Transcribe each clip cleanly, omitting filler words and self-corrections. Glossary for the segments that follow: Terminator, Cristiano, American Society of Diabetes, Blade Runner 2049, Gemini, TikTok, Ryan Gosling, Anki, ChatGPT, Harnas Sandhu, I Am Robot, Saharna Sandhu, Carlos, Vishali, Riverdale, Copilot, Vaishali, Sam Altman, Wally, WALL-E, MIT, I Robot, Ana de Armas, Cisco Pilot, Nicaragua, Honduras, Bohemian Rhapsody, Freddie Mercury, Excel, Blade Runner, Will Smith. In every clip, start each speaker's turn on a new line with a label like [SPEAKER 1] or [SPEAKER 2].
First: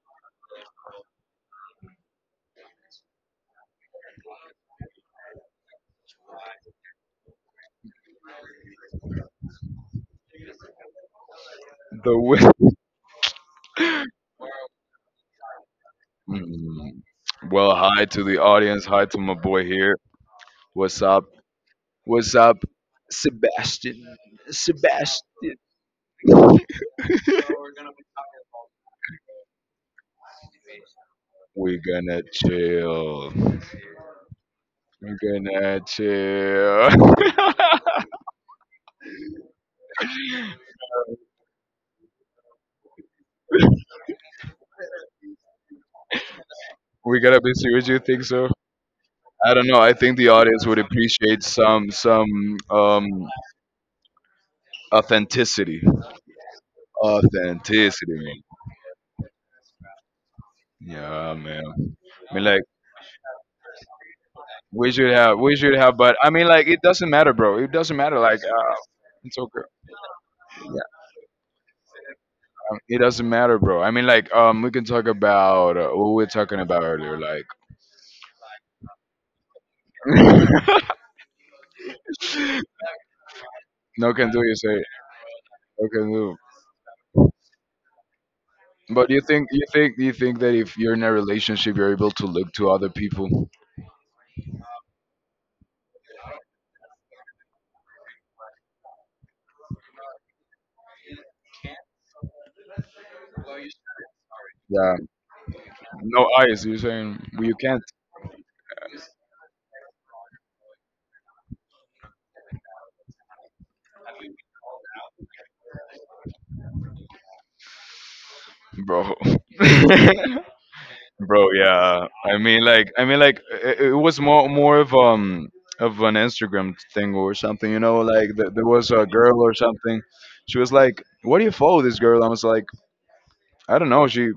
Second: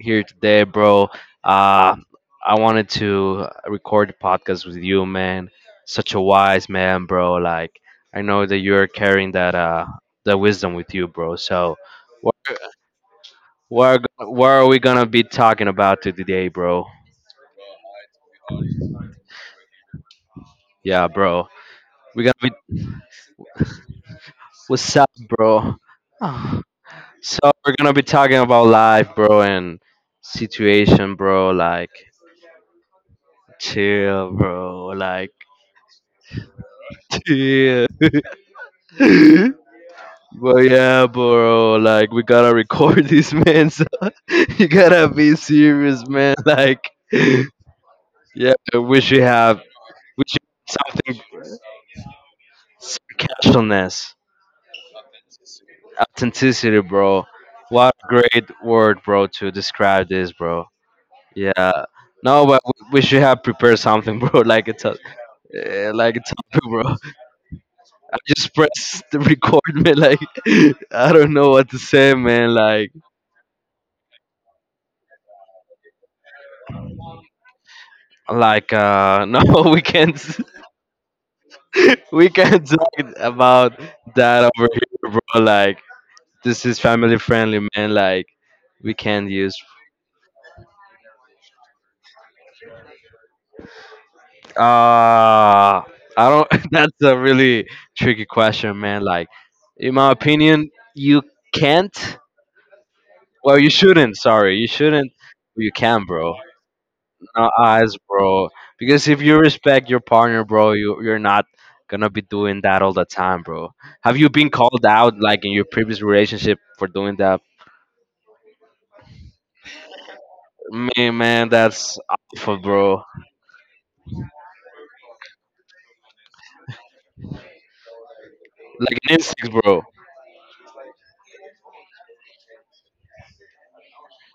[SPEAKER 1] here today, bro. Uh, I wanted to record the podcast with you, man. Such a wise man, bro. Like I know that you're carrying that that wisdom with you, bro. So,
[SPEAKER 2] The
[SPEAKER 1] what what are we gonna be talking about to today, bro?
[SPEAKER 2] Mm. Well, hi to the audience. Hi to my boy here. What's
[SPEAKER 1] Yeah,
[SPEAKER 2] up?
[SPEAKER 1] bro. We're
[SPEAKER 2] What's
[SPEAKER 1] gonna
[SPEAKER 2] up,
[SPEAKER 1] be
[SPEAKER 2] Sebastian?
[SPEAKER 1] what's up,
[SPEAKER 2] Sebastian.
[SPEAKER 1] bro? Ah. So we're gonna be talking about life, bro, and situation, bro.
[SPEAKER 2] We're
[SPEAKER 1] Like,
[SPEAKER 2] gonna chill.
[SPEAKER 1] chill, bro.
[SPEAKER 2] We're
[SPEAKER 1] Like,
[SPEAKER 2] gonna chill.
[SPEAKER 1] chill. But yeah, bro. Like, we gotta record this, man. So you gotta be serious, man. Like,
[SPEAKER 2] We gotta be serious. You think so?
[SPEAKER 1] yeah,
[SPEAKER 2] I don't know. I think
[SPEAKER 1] we
[SPEAKER 2] the
[SPEAKER 1] should
[SPEAKER 2] audience would
[SPEAKER 1] something,
[SPEAKER 2] appreciate some some
[SPEAKER 1] some
[SPEAKER 2] um
[SPEAKER 1] casualness,
[SPEAKER 2] authenticity.
[SPEAKER 1] authenticity, bro. What a
[SPEAKER 2] Authenticity.
[SPEAKER 1] great word, bro, to describe this, bro.
[SPEAKER 2] Yeah, man.
[SPEAKER 1] Yeah.
[SPEAKER 2] I mean,
[SPEAKER 1] No, but
[SPEAKER 2] like.
[SPEAKER 1] we should have prepared something, bro. Like it's
[SPEAKER 2] We
[SPEAKER 1] a,
[SPEAKER 2] should have, we should
[SPEAKER 1] eh,
[SPEAKER 2] have,
[SPEAKER 1] like
[SPEAKER 2] but
[SPEAKER 1] a
[SPEAKER 2] I mean,
[SPEAKER 1] topic,
[SPEAKER 2] like, it
[SPEAKER 1] bro.
[SPEAKER 2] doesn't matter, bro. It doesn't matter. Like,
[SPEAKER 1] Just press the
[SPEAKER 2] it's
[SPEAKER 1] record,
[SPEAKER 2] okay.
[SPEAKER 1] man, like
[SPEAKER 2] Yeah,
[SPEAKER 1] I don't know what to say, man,
[SPEAKER 2] it doesn't matter, bro. I mean, like, we can talk about what we were talking about earlier. Like,
[SPEAKER 1] like no, we can't we can't talk about
[SPEAKER 2] no can do.
[SPEAKER 1] that
[SPEAKER 2] You
[SPEAKER 1] over
[SPEAKER 2] say
[SPEAKER 1] here, bro. Like
[SPEAKER 2] no can do.
[SPEAKER 1] this is family friendly, man. Like we
[SPEAKER 2] But you
[SPEAKER 1] can't
[SPEAKER 2] think,
[SPEAKER 1] use
[SPEAKER 2] you think, you think that if you're in a relationship, you're able to look to other people.
[SPEAKER 1] I don't, that's a really tricky question, man. Like in my opinion, you can't well, you shouldn't, sorry, you
[SPEAKER 2] Yeah,
[SPEAKER 1] shouldn't, you can,
[SPEAKER 2] no
[SPEAKER 1] bro,
[SPEAKER 2] eyes. You're saying well,
[SPEAKER 1] not
[SPEAKER 2] you can't,
[SPEAKER 1] us, bro. Because if you respect your partner, bro, you're not gonna be doing that all the time, bro. Have you been called out like in your previous relationship for doing that?
[SPEAKER 2] bro.
[SPEAKER 1] Me,
[SPEAKER 2] Bro,
[SPEAKER 1] man, that's
[SPEAKER 2] yeah, i
[SPEAKER 1] awful,
[SPEAKER 2] mean like
[SPEAKER 1] bro.
[SPEAKER 2] i mean like it was more of an Instagram thing or something, you know. Like there was
[SPEAKER 1] Like
[SPEAKER 2] a
[SPEAKER 1] an
[SPEAKER 2] girl
[SPEAKER 1] instinct,
[SPEAKER 2] or
[SPEAKER 1] bro.
[SPEAKER 2] something. She was like, "What do you follow this girl?" I was like, i don't know she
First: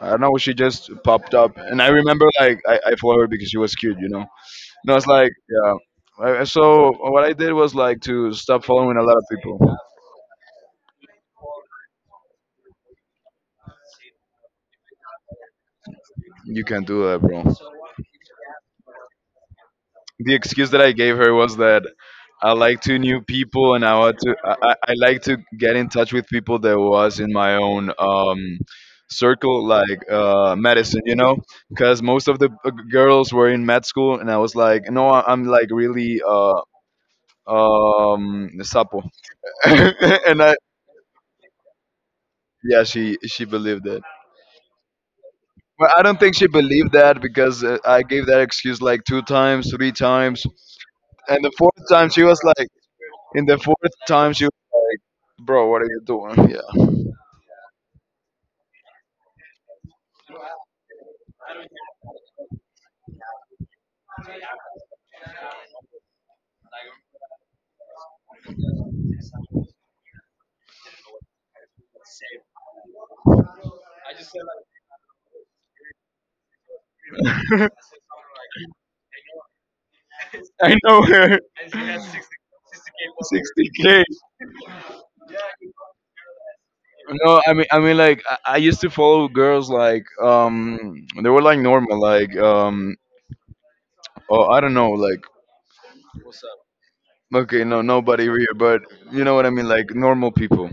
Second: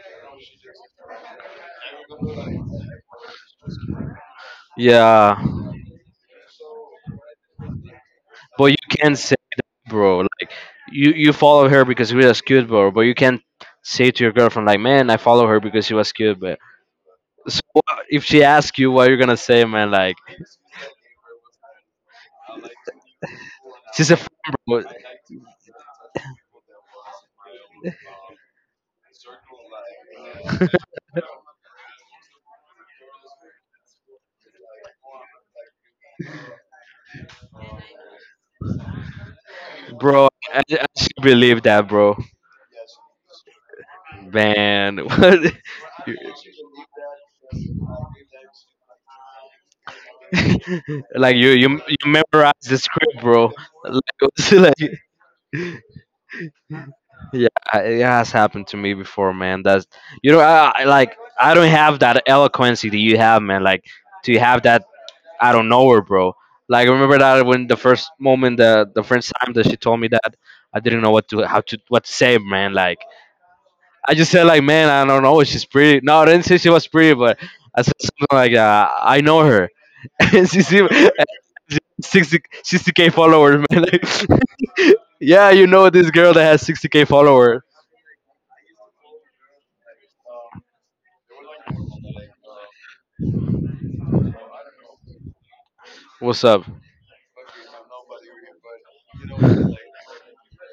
[SPEAKER 2] I don't know, she just popped up. And I remember, like, I follow her because she was cute, you know. And I was like,
[SPEAKER 1] Yeah,
[SPEAKER 2] yeah. So what I did was like to stop
[SPEAKER 1] but you
[SPEAKER 2] following a lot
[SPEAKER 1] can't
[SPEAKER 2] of
[SPEAKER 1] say,
[SPEAKER 2] people.
[SPEAKER 1] bro. Like you follow her because she was cute, bro. But you can't say to your girlfriend like, man, I follow her because she was cute, but.
[SPEAKER 2] You can do that, bro.
[SPEAKER 1] So if she asks you what you're gonna say, man, like
[SPEAKER 2] The excuse that I gave her was that I like to new people, and I
[SPEAKER 1] she's a
[SPEAKER 2] want to
[SPEAKER 1] fan, bro.
[SPEAKER 2] I like to get in touch with people that was in my own circle, like medicine, you know. Because most of the girls were in med school, and I was like, no, I'm like really sapo.
[SPEAKER 1] Bro,
[SPEAKER 2] and I
[SPEAKER 1] I still believe that, bro.
[SPEAKER 2] Yeah, she believed it,
[SPEAKER 1] Man, what?
[SPEAKER 2] but I don't think she believed that because I gave that excuse like 2 times, 3 times
[SPEAKER 1] Like
[SPEAKER 2] and
[SPEAKER 1] you,
[SPEAKER 2] the fourth
[SPEAKER 1] you, you
[SPEAKER 2] time she was
[SPEAKER 1] memorize
[SPEAKER 2] like
[SPEAKER 1] the script,
[SPEAKER 2] In
[SPEAKER 1] bro.
[SPEAKER 2] the fourth
[SPEAKER 1] Like,
[SPEAKER 2] time, she
[SPEAKER 1] it's
[SPEAKER 2] was
[SPEAKER 1] like-
[SPEAKER 2] like, "Bro, what are you doing?" Yeah,
[SPEAKER 1] yeah, it has happened to me before, man. That's, you know, I like I don't have that eloquence that you have, man. Like to have that out of nowhere, bro. Like I remember that when the first time that she told me that, I didn't know what to how to what to say, man. Like I just said like, man, I don't know, she's pretty. No, I didn't say she was pretty, but I said something like, I know her. And
[SPEAKER 2] I know her.
[SPEAKER 1] 60 60k followers, man. Like,
[SPEAKER 2] 60k.
[SPEAKER 1] yeah, you know this girl that has 60k
[SPEAKER 2] No, I
[SPEAKER 1] followers.
[SPEAKER 2] mean, I mean, like I used to follow girls like they were like normal, like oh, I don't know, like
[SPEAKER 1] What's up?
[SPEAKER 2] okay, no, nobody here, but you know what I mean, like normal people,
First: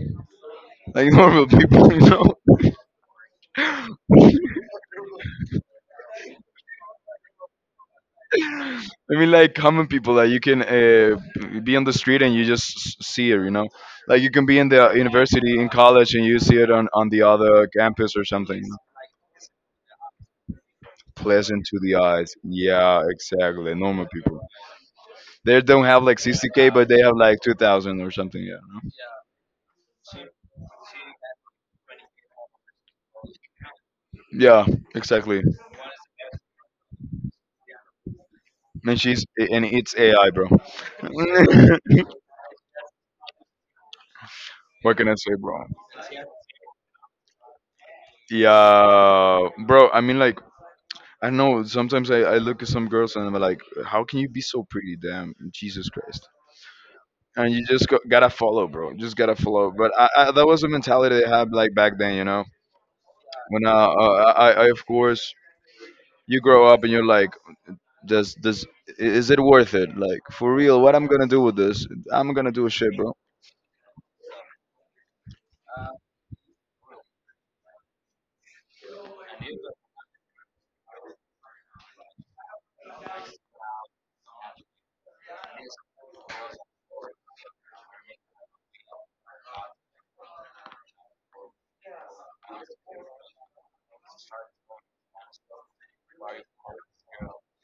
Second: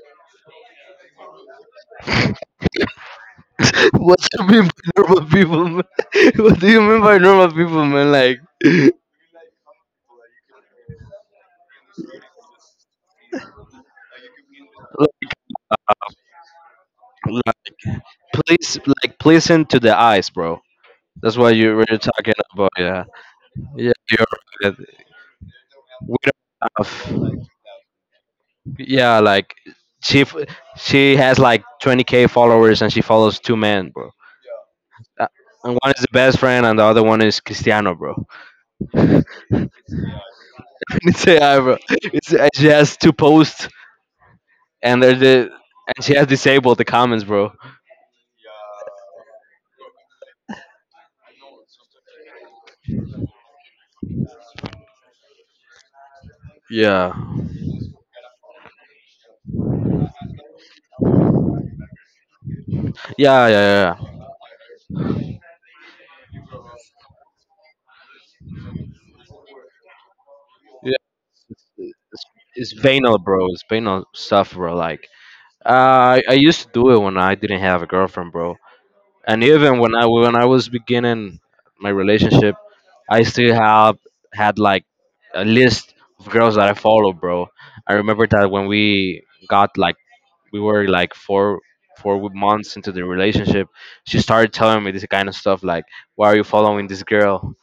[SPEAKER 2] like normal people, you know.
[SPEAKER 1] What do you mean by normal people, man? What do you mean by normal people, man? Like,
[SPEAKER 2] I mean, like common people that you can be on the street and you just see her, you know. Like you can be in the university, in college, and you see it on the other
[SPEAKER 1] like,
[SPEAKER 2] campus or something.
[SPEAKER 1] please, like, listen to the eyes, bro. That's what
[SPEAKER 2] Pleasant
[SPEAKER 1] you
[SPEAKER 2] to
[SPEAKER 1] were
[SPEAKER 2] the eyes.
[SPEAKER 1] talking about.
[SPEAKER 2] Yeah,
[SPEAKER 1] Yeah,
[SPEAKER 2] exactly.
[SPEAKER 1] yeah,
[SPEAKER 2] Normal
[SPEAKER 1] you're
[SPEAKER 2] people.
[SPEAKER 1] right.
[SPEAKER 2] They don't have
[SPEAKER 1] We
[SPEAKER 2] like
[SPEAKER 1] don't
[SPEAKER 2] 60k, but they have like
[SPEAKER 1] have.
[SPEAKER 2] 2,000 or something. Yeah.
[SPEAKER 1] Yeah, like she f- she has like 20k followers and she follows two men, bro.
[SPEAKER 2] Yeah, exactly.
[SPEAKER 1] And one is the best friend and the other one is Cristiano, bro.
[SPEAKER 2] And it's AI, bro.
[SPEAKER 1] It's AI, bro. It's, and she has two posts
[SPEAKER 2] What
[SPEAKER 1] and
[SPEAKER 2] can I
[SPEAKER 1] they're
[SPEAKER 2] say,
[SPEAKER 1] the
[SPEAKER 2] bro?
[SPEAKER 1] and she has disabled the comments, bro.
[SPEAKER 2] Yeah, bro. I mean, like, I know sometimes I look at some girls and I'm like, how can you be so pretty? Damn, Jesus Christ.
[SPEAKER 1] Yeah,
[SPEAKER 2] And you just go, gotta follow, bro. Just gotta follow. But that was the mentality they had like back then, you know.
[SPEAKER 1] yeah, yeah,
[SPEAKER 2] When uh,
[SPEAKER 1] yeah, yeah.
[SPEAKER 2] uh, I, I, of course, you grow up and you're like, Is it worth it? Like for real, what
[SPEAKER 1] Yeah,
[SPEAKER 2] I'm gonna do with this?
[SPEAKER 1] It's,
[SPEAKER 2] I'm gonna do a
[SPEAKER 1] it's
[SPEAKER 2] shit, bro.
[SPEAKER 1] venal, bro. It's venal stuff, bro. Like I used to do it when I didn't have a girlfriend, bro. And even when I was beginning my relationship, I still have had like a list of girls that I follow, bro. I remember that when we got like we were like four months into the relationship, she started telling me this kind of stuff like, "Why are you following this girl?"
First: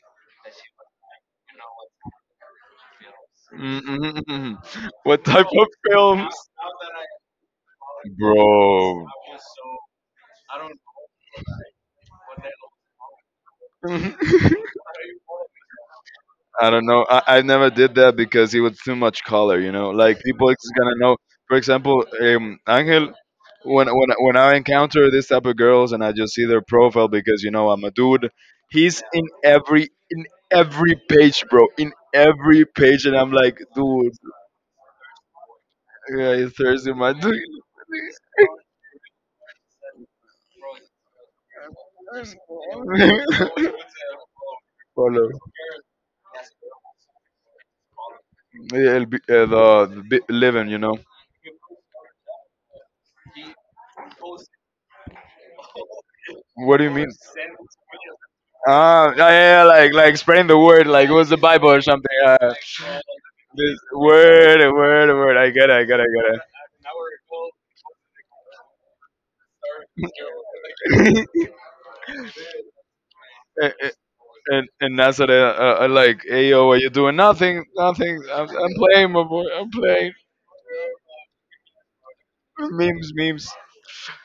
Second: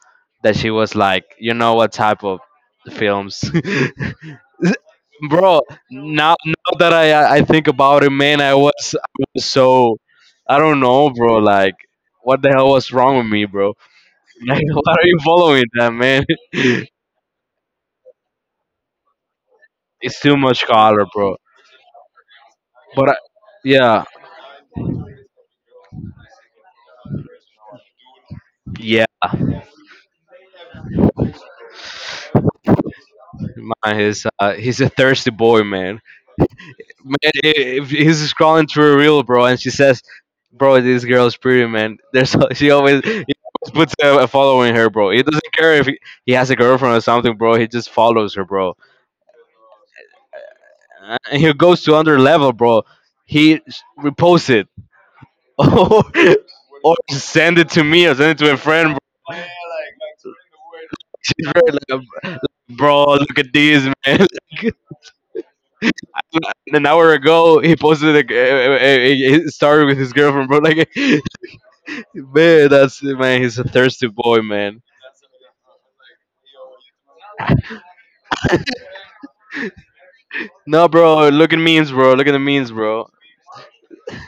[SPEAKER 1] That she was like, you know what type of films,
[SPEAKER 2] Mm-hmm. What type
[SPEAKER 1] bro.
[SPEAKER 2] of films,
[SPEAKER 1] Now that I think about it, man,
[SPEAKER 2] bro?
[SPEAKER 1] I was so I don't know, bro. Like, what the hell was wrong with me, bro? Like, why are you following that, man?
[SPEAKER 2] I don't know. I never did that because it was too much color, you know. Like
[SPEAKER 1] It's too
[SPEAKER 2] people
[SPEAKER 1] much
[SPEAKER 2] is gonna
[SPEAKER 1] color,
[SPEAKER 2] know.
[SPEAKER 1] bro.
[SPEAKER 2] For example,
[SPEAKER 1] But
[SPEAKER 2] Angel,
[SPEAKER 1] I,
[SPEAKER 2] when
[SPEAKER 1] yeah,
[SPEAKER 2] when when I encounter this type of girls and I just see their profile because you know I'm a dude, he's
[SPEAKER 1] yeah,
[SPEAKER 2] in every page, bro. In every page, and I'm like,
[SPEAKER 1] man,
[SPEAKER 2] dude,
[SPEAKER 1] he's a thirsty boy, man.
[SPEAKER 2] yeah, it's Thursday, my
[SPEAKER 1] Man,
[SPEAKER 2] dude.
[SPEAKER 1] if he's scrolling through a reel, bro, and she says, "Bro, this girl's pretty, man." There's she always he always puts a follow in her, bro. He
[SPEAKER 2] Follow.
[SPEAKER 1] doesn't care if he, he has a girlfriend or something, bro. He just follows her, bro.
[SPEAKER 2] Yeah, the living, you know.
[SPEAKER 1] And he goes to another level, bro. He reposts it,
[SPEAKER 2] What do you
[SPEAKER 1] or
[SPEAKER 2] mean?
[SPEAKER 1] send it to me, or send it to a friend.
[SPEAKER 2] Ah, yeah, yeah, yeah, like spreading the word, like it was the Bible or
[SPEAKER 1] Bro.
[SPEAKER 2] something. Yeah.
[SPEAKER 1] Bro, look at
[SPEAKER 2] This
[SPEAKER 1] this, man.
[SPEAKER 2] word, word, word. I get it, I get it, I
[SPEAKER 1] Like, an hour ago, he posted like, a story with his girlfriend, bro. Like,
[SPEAKER 2] get it.
[SPEAKER 1] man, that's, man. He's a
[SPEAKER 2] and,
[SPEAKER 1] thirsty boy,
[SPEAKER 2] and
[SPEAKER 1] man.
[SPEAKER 2] and that's what I like. Hey, yo, what you doing? Nothing, nothing. I'm playing, my boy. I'm playing.
[SPEAKER 1] No, bro. Look at memes, bro. Look at the memes, bro.
[SPEAKER 2] Memes, memes.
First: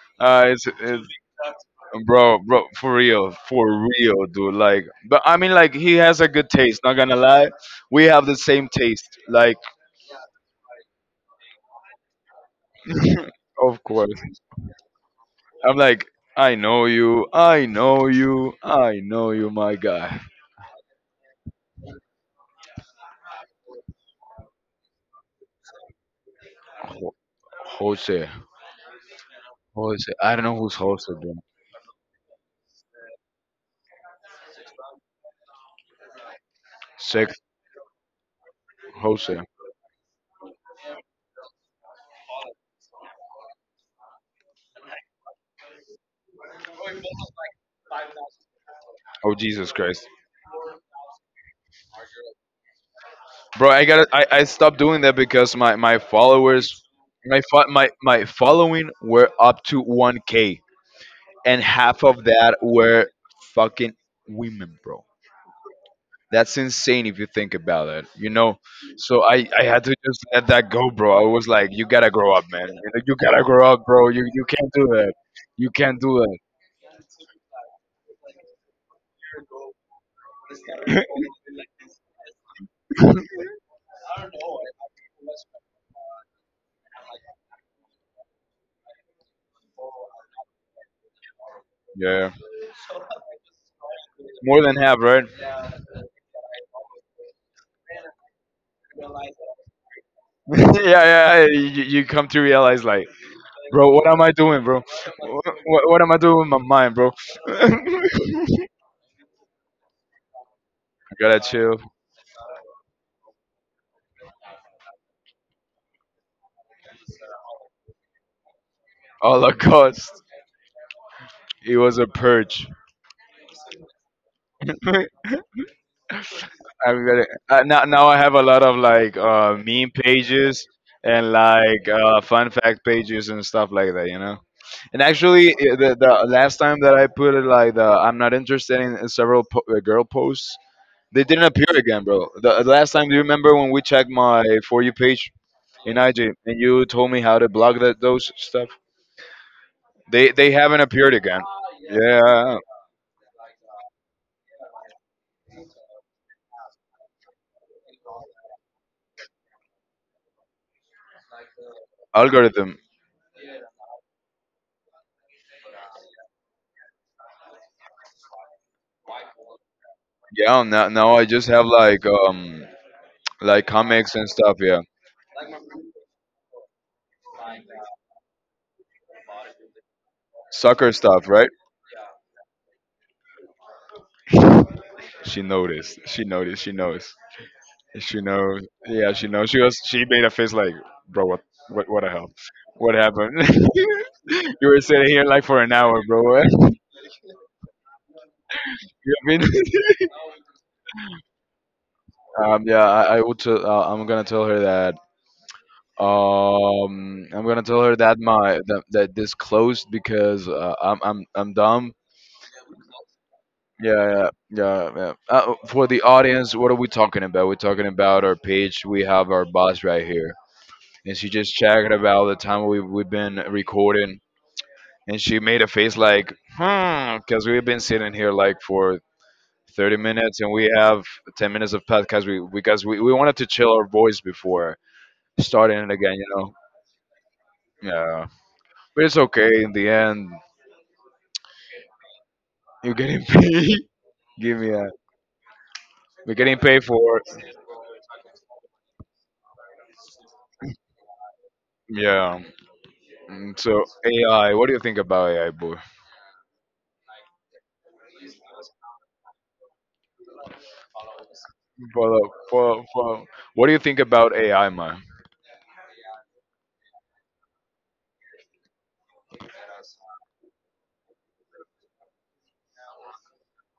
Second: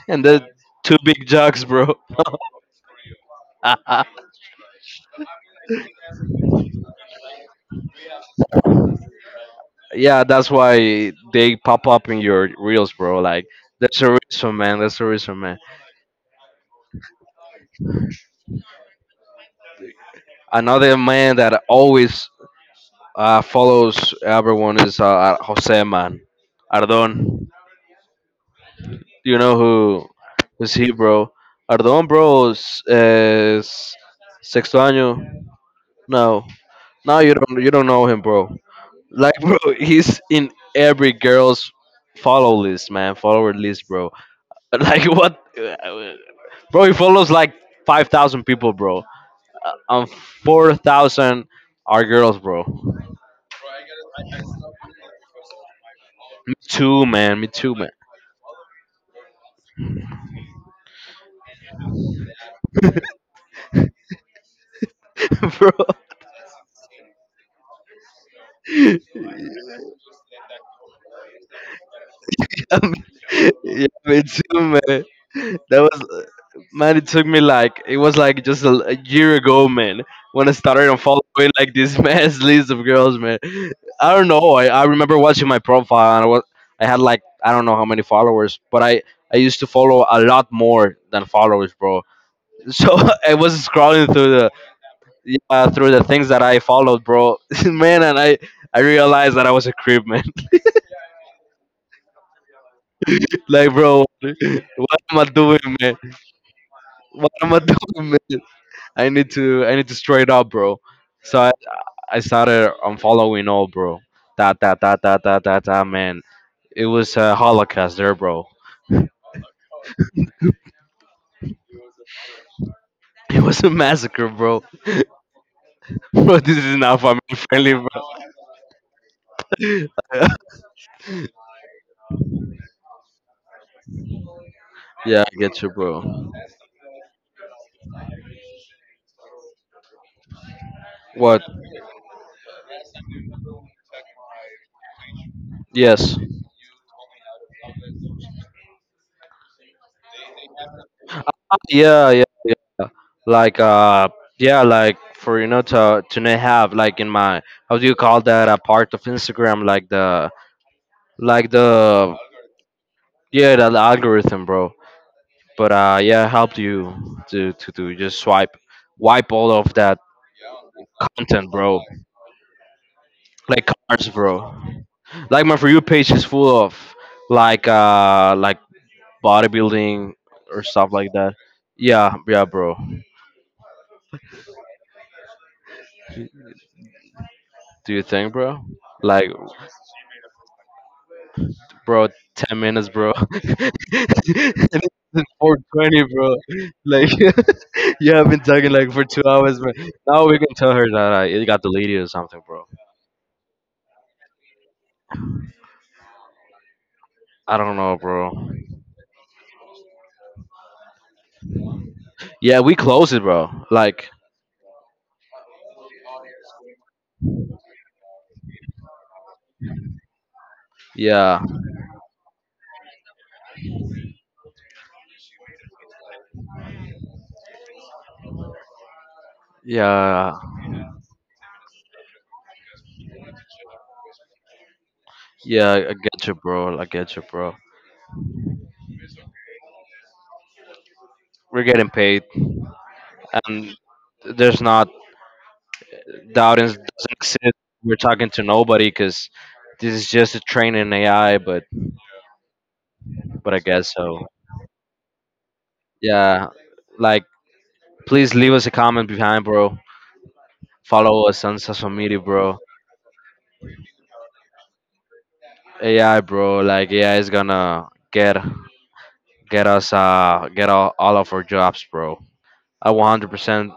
[SPEAKER 1] And the
[SPEAKER 2] It's,
[SPEAKER 1] two
[SPEAKER 2] it's
[SPEAKER 1] big jugs, bro.
[SPEAKER 2] bro, bro, for real, dude. Like, but I mean, like, he has a good taste. Not gonna lie, we have the same taste. Like,
[SPEAKER 1] Yeah, that's why they pop up in your reels, bro. Like,
[SPEAKER 2] of
[SPEAKER 1] that's a
[SPEAKER 2] course.
[SPEAKER 1] reason, man. That's a reason, man.
[SPEAKER 2] I'm like, I know you, I know you, I know you, my guy.
[SPEAKER 1] Another man that always follows everyone is Jose, man.
[SPEAKER 2] Jo-
[SPEAKER 1] Ardon.
[SPEAKER 2] Jose,
[SPEAKER 1] You know
[SPEAKER 2] Jose. I don't know
[SPEAKER 1] who's
[SPEAKER 2] who's
[SPEAKER 1] he,
[SPEAKER 2] Jose,
[SPEAKER 1] bro?
[SPEAKER 2] bro.
[SPEAKER 1] Ardon, bro, is sexto año. No, no,
[SPEAKER 2] Sex,
[SPEAKER 1] you don't know him, bro. Like,
[SPEAKER 2] Jose.
[SPEAKER 1] bro, he's in every girl's follower list, bro. Like, what, bro? He follows like 5,000 people, bro,
[SPEAKER 2] Oh, Jesus Christ,
[SPEAKER 1] and 4,000 are girls, bro.
[SPEAKER 2] bro. I gotta. I stopped doing that because my followers,
[SPEAKER 1] Two, man,
[SPEAKER 2] my
[SPEAKER 1] me
[SPEAKER 2] fo-
[SPEAKER 1] too, man,
[SPEAKER 2] my following were up to 1k, and half of that were fucking women, bro.
[SPEAKER 1] bro.
[SPEAKER 2] That's insane if you think about it, you know. So I had to just let that go, bro. I was like, you gotta grow up, man. You
[SPEAKER 1] Um,
[SPEAKER 2] know, you gotta grow up,
[SPEAKER 1] yeah,
[SPEAKER 2] bro. You
[SPEAKER 1] me
[SPEAKER 2] you
[SPEAKER 1] too,
[SPEAKER 2] can't do
[SPEAKER 1] man.
[SPEAKER 2] that. You
[SPEAKER 1] That
[SPEAKER 2] can't do
[SPEAKER 1] was,
[SPEAKER 2] that.
[SPEAKER 1] It took me like it was like just a year ago, man, when I started on following like this mass list of girls, man. I don't know. I remember watching my profile and I had like I don't know how many followers, but I used to follow a lot more than followers, bro.
[SPEAKER 2] Yeah,
[SPEAKER 1] So I was scrolling through the
[SPEAKER 2] more than half, right?
[SPEAKER 1] yeah through the things that I followed, bro. Man, and I realized that I was a creep, man.
[SPEAKER 2] Yeah, yeah. You come to realize, like,
[SPEAKER 1] Like,
[SPEAKER 2] bro,
[SPEAKER 1] bro,
[SPEAKER 2] what am I doing, bro?
[SPEAKER 1] what am I
[SPEAKER 2] What,
[SPEAKER 1] doing, man?
[SPEAKER 2] what am I doing with my mind, bro?
[SPEAKER 1] What am I doing, man? I need to straight up, bro.
[SPEAKER 2] Gotta
[SPEAKER 1] So
[SPEAKER 2] chill.
[SPEAKER 1] I started unfollowing all, bro. Da da da da da da da, man. It was a holocaust there, bro.
[SPEAKER 2] Holocaust. It was a purge.
[SPEAKER 1] It was a massacre, bro. Bro, this is
[SPEAKER 2] I
[SPEAKER 1] not
[SPEAKER 2] got it.
[SPEAKER 1] family friendly,
[SPEAKER 2] Now,
[SPEAKER 1] bro.
[SPEAKER 2] now I have a lot of like meme pages and like fun fact pages and stuff like that, you know. And
[SPEAKER 1] Yeah, I
[SPEAKER 2] actually,
[SPEAKER 1] get you,
[SPEAKER 2] the
[SPEAKER 1] bro.
[SPEAKER 2] last time that I put it like the I'm not interested in several girl posts, they
[SPEAKER 1] What?
[SPEAKER 2] didn't appear again, bro. The last time, do you remember when we checked my for you page in
[SPEAKER 1] Yes.
[SPEAKER 2] IG and you told me how to block that those stuff? They haven't appeared again.
[SPEAKER 1] Yeah, yeah,
[SPEAKER 2] Yeah,
[SPEAKER 1] yeah. Like yeah, like for you know to not have like in my how do you call that, a part of Instagram, like the
[SPEAKER 2] algorithm.
[SPEAKER 1] yeah the algorithm, bro. But yeah, helped you to just swipe wipe all of that
[SPEAKER 2] Yeah, now I just
[SPEAKER 1] content,
[SPEAKER 2] have
[SPEAKER 1] bro.
[SPEAKER 2] like
[SPEAKER 1] Like cars,
[SPEAKER 2] comics and
[SPEAKER 1] bro.
[SPEAKER 2] stuff. Yeah.
[SPEAKER 1] Like my for you page is full of like bodybuilding or
[SPEAKER 2] Soccer
[SPEAKER 1] stuff like
[SPEAKER 2] stuff,
[SPEAKER 1] that.
[SPEAKER 2] right?
[SPEAKER 1] Yeah, yeah, bro.
[SPEAKER 2] She noticed. She noticed. She knows.
[SPEAKER 1] Do you
[SPEAKER 2] She
[SPEAKER 1] think,
[SPEAKER 2] knows.
[SPEAKER 1] bro?
[SPEAKER 2] Yeah, she
[SPEAKER 1] Like,
[SPEAKER 2] knows. She was. She made a face like, bro, what
[SPEAKER 1] bro,
[SPEAKER 2] the hell?
[SPEAKER 1] 10 minutes,
[SPEAKER 2] What
[SPEAKER 1] bro.
[SPEAKER 2] happened?
[SPEAKER 1] and
[SPEAKER 2] You were sitting here
[SPEAKER 1] it's
[SPEAKER 2] like
[SPEAKER 1] four
[SPEAKER 2] for an hour,
[SPEAKER 1] twenty,
[SPEAKER 2] bro.
[SPEAKER 1] bro.
[SPEAKER 2] What?
[SPEAKER 1] Like you have been talking
[SPEAKER 2] You
[SPEAKER 1] like for
[SPEAKER 2] know
[SPEAKER 1] two
[SPEAKER 2] what I mean?
[SPEAKER 1] hours, man. Now we can tell her that it got deleted or something, bro.
[SPEAKER 2] Yeah, I would. I'm gonna tell her that. I'm
[SPEAKER 1] I
[SPEAKER 2] gonna
[SPEAKER 1] don't
[SPEAKER 2] tell her
[SPEAKER 1] know,
[SPEAKER 2] that
[SPEAKER 1] bro.
[SPEAKER 2] that this closed because I'm dumb.
[SPEAKER 1] Yeah, we close it, bro.
[SPEAKER 2] Yeah,
[SPEAKER 1] Like
[SPEAKER 2] yeah, yeah, yeah. For the audience, what are we talking about? We're talking about our page. We have our boss right here. And she
[SPEAKER 1] yeah,
[SPEAKER 2] just checked about the time we've been recording, and she made a face like, hmm, because we've been sitting here like for 30
[SPEAKER 1] yeah,
[SPEAKER 2] minutes, and we have 10 minutes of podcast. We because we wanted to chill our voice before
[SPEAKER 1] yeah.
[SPEAKER 2] starting it
[SPEAKER 1] I
[SPEAKER 2] again, you
[SPEAKER 1] get you,
[SPEAKER 2] know.
[SPEAKER 1] bro. I get you, bro.
[SPEAKER 2] Yeah, but it's okay in the end.
[SPEAKER 1] We're getting paid,
[SPEAKER 2] You're getting
[SPEAKER 1] and
[SPEAKER 2] paid. Give
[SPEAKER 1] there's
[SPEAKER 2] me
[SPEAKER 1] not
[SPEAKER 2] that. We're getting paid
[SPEAKER 1] doesn't
[SPEAKER 2] for
[SPEAKER 1] exist.
[SPEAKER 2] it.
[SPEAKER 1] We're talking to nobody because this is just a training AI,
[SPEAKER 2] Yeah.
[SPEAKER 1] but I
[SPEAKER 2] So
[SPEAKER 1] guess so.
[SPEAKER 2] AI, what do you think about AI, boy?
[SPEAKER 1] Yeah, like, please leave us a comment behind, bro. Follow us on social media,
[SPEAKER 2] Follow,
[SPEAKER 1] bro.
[SPEAKER 2] follow, follow. What do you think about AI, man?
[SPEAKER 1] AI, bro. Like AI is gonna get us get all of our jobs, bro. I 100%